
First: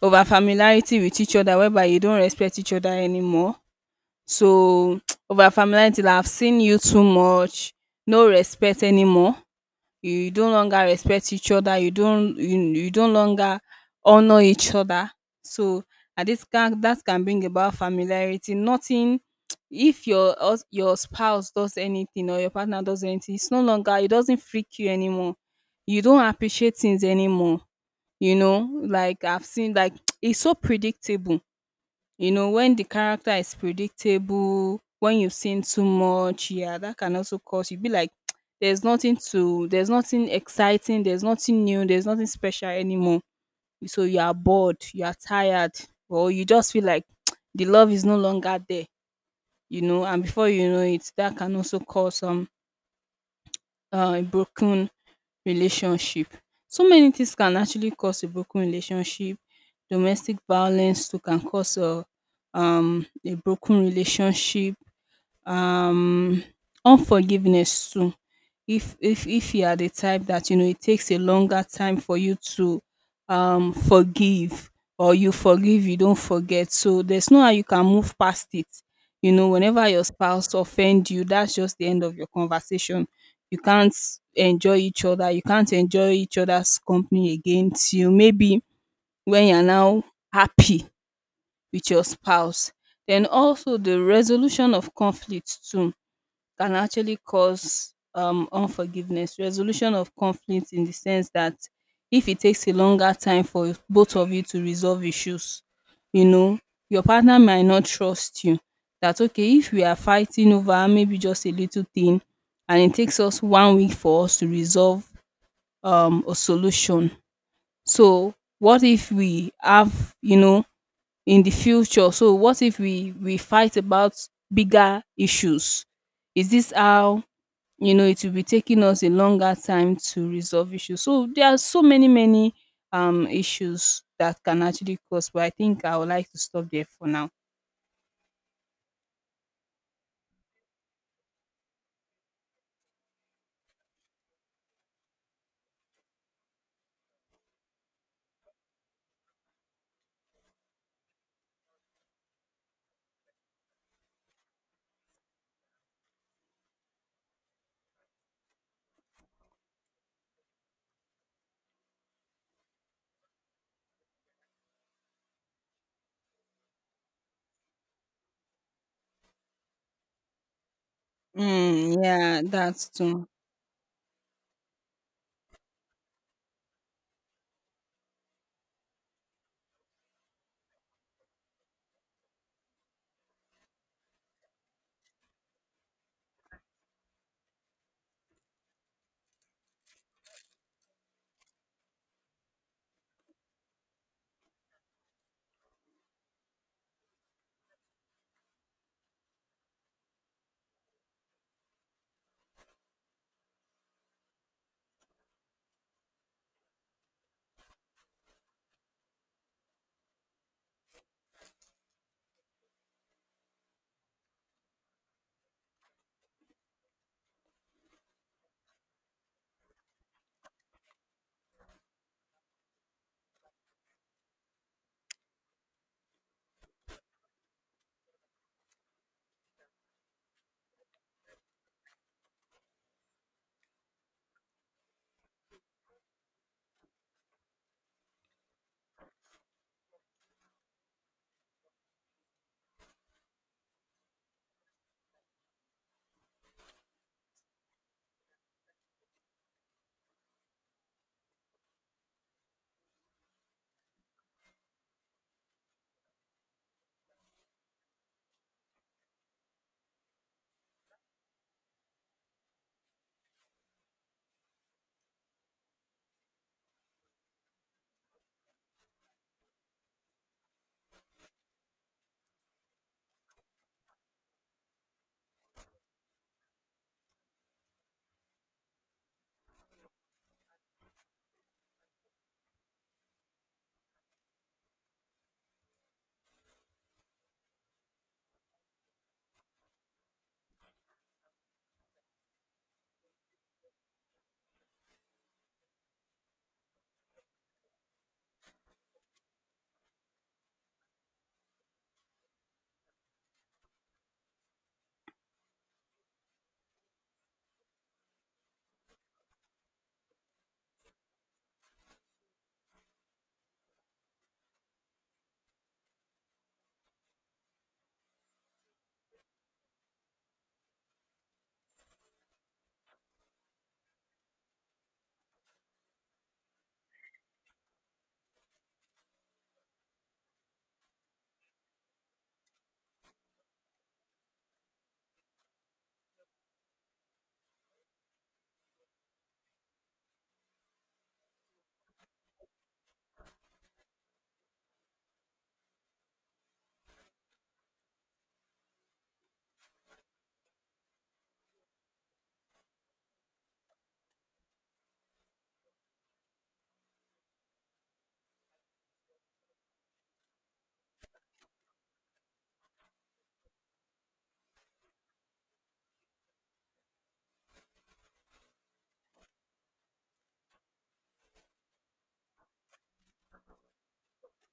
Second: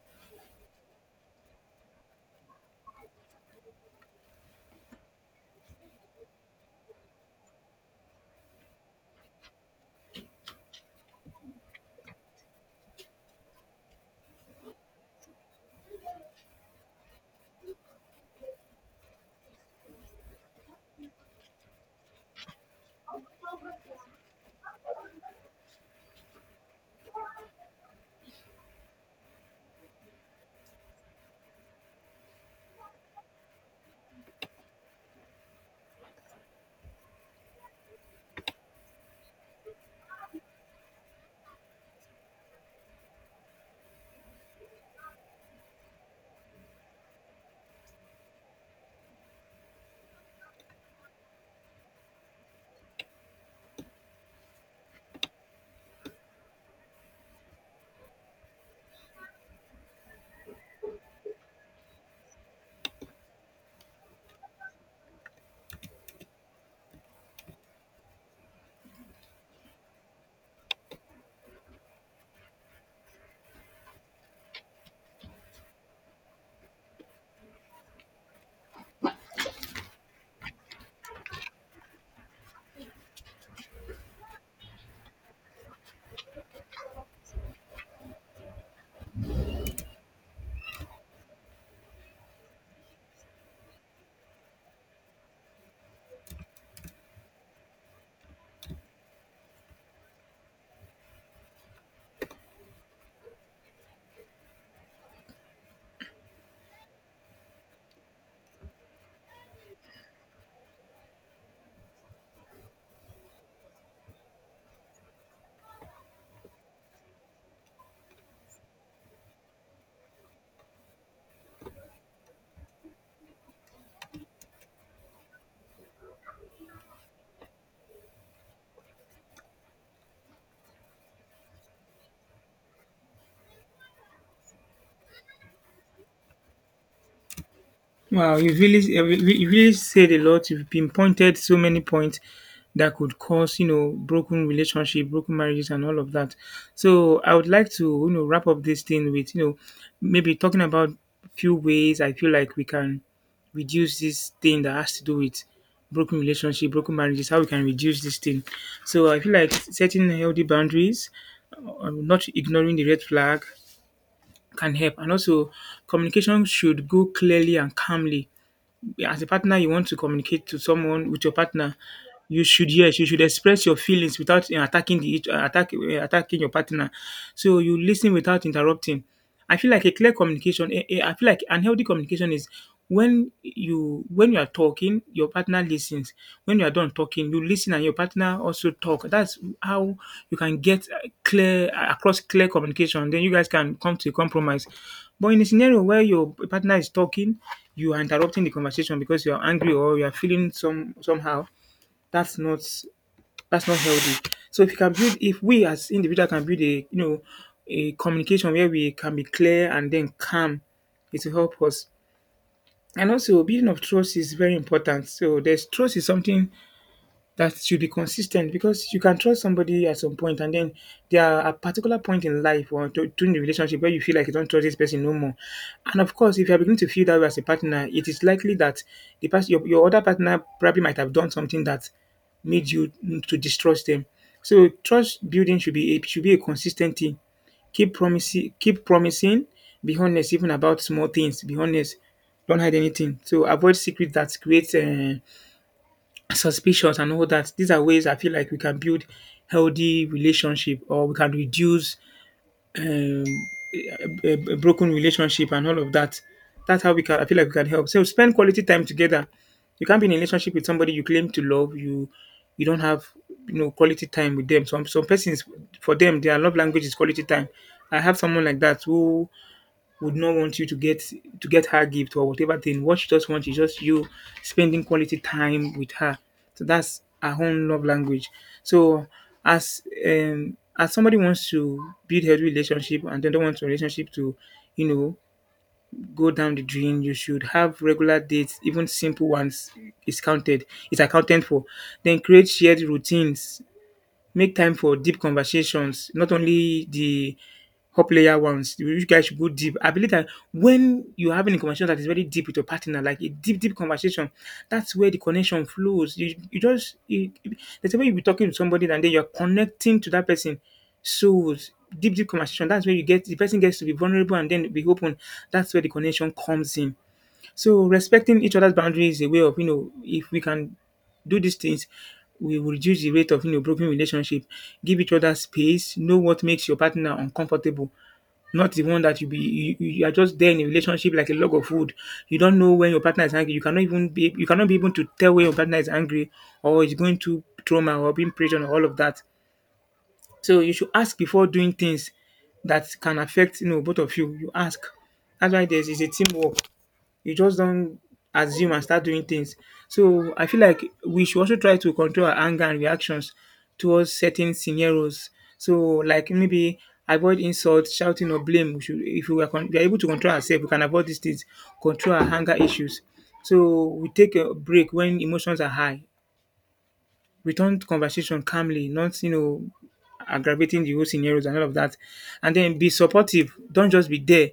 S2: over familiarity with each other, whereby you don't respect each other anymore. So, over familiarity, like I've seen you too much, no respect anymore. You don't longer respect each other. You don't longer honor each other. So, and this can that can bring about familiarity. Nothing. If your spouse does anything, or your partner does anything, it's no longer it doesn't freak you anymore. You don't appreciate things anymore, you know, like I've seen. Like, it's so predictable, when the character is predictable, when you've seen too much, yeah, that can also cause you be like, there's nothing exciting, there's nothing new, there's nothing special anymore. So you are bored, you are tired, or you just feel like, the love is no longer there, and before you know it, that can also cause, some a broken relationship. So many things can actually cause a broken relationship. Domestic violence too can cause a broken relationship. um Unforgiveness too. If you are the type that, you know, it takes a longer time for you to forgive, or you forgive, you don't forget, so there's no how you can move past it, you know. Whenever your spouse offend you, that's just the end of your conversation. You can't enjoy each other you can't enjoy each other's company again, till maybe when you're now happy with your spouse. Then also the resolution of conflict too can actually cause, unforgiveness. Resolution of conflict in the sense that if it takes a longer time for both of you to resolve issues, you know, your partner might not trust you. That okay, if we are fighting over maybe just a little thing and it takes us 1 week for us to resolve, a solution. So what if we have in the future? So what if we fight about bigger issues? Is this how it will be taking us a longer time to resolve issues. So there are so many, many issues that can actually cause, but I think I would like to stop there for now.
S1: Wow, you really said a lot. You've pinpointed so many points that could cause, broken relationship, broken marriages, and all of that. So I would like to, wrap up this thing with, maybe talking about few ways I feel like we can reduce this thing that has to do with broken relationship, broken marriages. How we can reduce this thing. So I feel like setting healthy boundaries, not ignoring the red flag, can help, and also communication should go clearly and calmly. As a partner, you want to communicate to someone— with your partner,
S2: Mm, yeah,
S1: you should
S2: that's
S1: yes you should
S2: true.
S1: express your feelings without attacking the each- attack attacking your partner. So you listen without interrupting. I feel like a clear communication— I feel like unhealthy communication is when you are talking, your partner listens. When you are done talking, you listen, and your partner also talk. That's how you can get clear across clear communication. Then you guys can come to a compromise. But in a scenario where your partner is talking, you are interrupting the conversation because you are angry or you are feeling somehow. That's not that's not healthy. So if you can build— if we as individual can build a you know a communication where we can be clear and then calm, it will help us. And also, building of trust is very important. So there's trust is something that should be consistent, because you can trust somebody at some point, and then there are a particular point in life or during the relationship where you feel like you don't trust this person no more. And of course, if you are beginning to feel that way as a partner, it is likely that your other partner probably might have done something that made you to distrust them. So trust building should be a consistent thing. Keep promising, keep promising. Be honest, even about small things. Be honest. Don't hide anything. So avoid secrets that create suspicions and all that. These are ways I feel like we can build healthy relationship, or we can reduce um, a broken relationship and all of that. That's how we can. I feel like we can help. So spend quality time together. You can't be in a relationship with somebody you claim to love. You don't have quality time with them. Some persons, for them, their love language is quality time. I have someone like that who would not want you to get her gift or whatever thing. What she just wants is just you spending quality time with her. So that's her own love language. So as somebody wants to build healthy relationship and they don't want your relationship to, you know, go down the drain, you should have regular dates, even simple ones is counted, is accounted for. Then create shared routines. Make time for deep conversations, not only the up layer ones. You guys should go deep. I believe that when you're having a conversation that is very deep with your partner, like a deep, deep conversation, that's where the connection flows. You just, you- there's a way you'll be talking to somebody and then you're connecting to that person. So, deep, deep conversation, that's where the person gets to be vulnerable and then be open. That's where the connection comes in. So respecting each other's boundaries is a way of— if we can do these things, we will reduce the rate of, broken relationship. Give each other space, know what makes your partner uncomfortable. Not the one that you be you, you you are just there in a relationship like a log of wood. You don't know when your partner is angry. You cannot be able to tell when your partner is angry, or is going through trauma, or being pressured, or all of that. So you should ask before doing things that can affect, both of you. You ask. That's why there's is a teamwork. You just don't assume and start doing things. So I feel like we should also try to control our anger and reactions towards certain scenarios. So, like, maybe avoid insults, shouting, or blame. We should, if we are able to control ourselves, we can avoid these things, control our anger issues. So we take a break when emotions are high. Return to conversation calmly, not, aggravating the whole scenarios and all of that. And then be supportive. Don't just be there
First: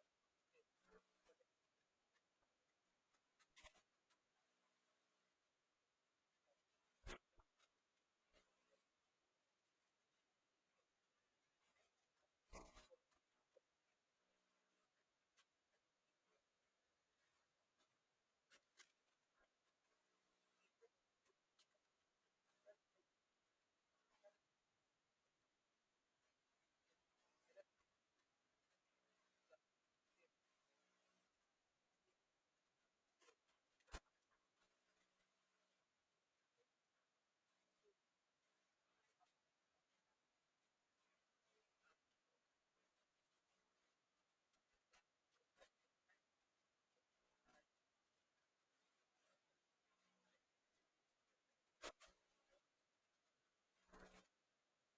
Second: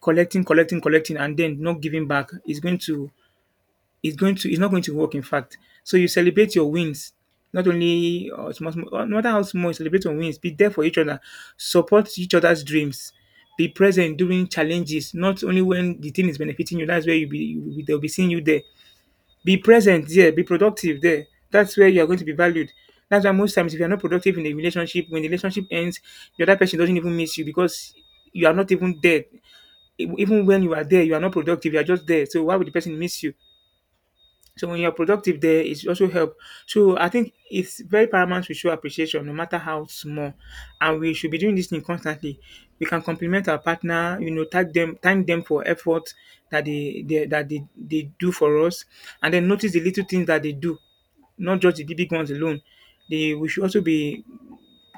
S1: collecting, collecting, collecting, and then not giving back. It's not going to work, in fact. So you celebrate your wins, not only— small, small— no matter how small, you celebrate your wins. Be there for each other, support each other's dreams, be present during challenges, not only when the thing is benefiting you. That's where you be you, will be- they'll be seeing you there. Be present there, be productive there. That's where you are going to be valued. That's why most times, if you're not productive in a relationship, when the relationship ends, the other person doesn't even miss you, because you are not even there. Even when you are there, you are not productive, you are just there. So why would the person miss you? So when you're productive there, it also help. So I think it's very paramount to show appreciation, no matter how small, and we should be doing this thing constantly. We can compliment our partner, thank them for effort that they do for us, and then notice the little things that they do, not just the big ones alone. They We should also be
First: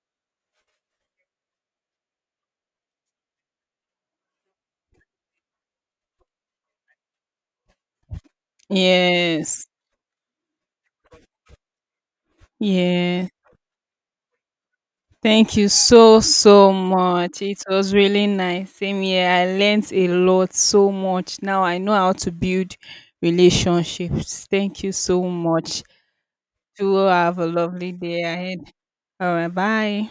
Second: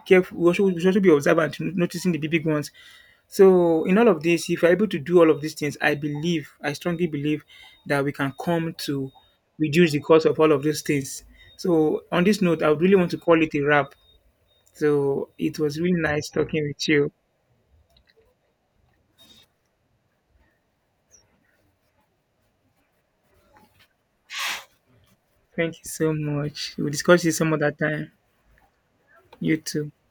S1: careful. We should also be observant in noticing the big ones. So, in all of this, if we're able to do all of these things, I believe, I strongly believe that we can come to
S2: Yes.
S1: reduce the cost of all of those things. So, on this note, I would really want to
S2: Yeah.
S1: call it a wrap. So,
S2: Thank
S1: it
S2: you
S1: was really
S2: so,
S1: nice talking
S2: so
S1: with you.
S2: much. It was really nice. Same here. I learned a lot, so much. Now I know how to build relationships. Thank you so
S1: Thank you
S2: much.
S1: so much. We'll
S2: Do
S1: discuss this
S2: have a
S1: some other
S2: lovely
S1: time.
S2: day ahead. All right.
S1: You too.
S2: Bye.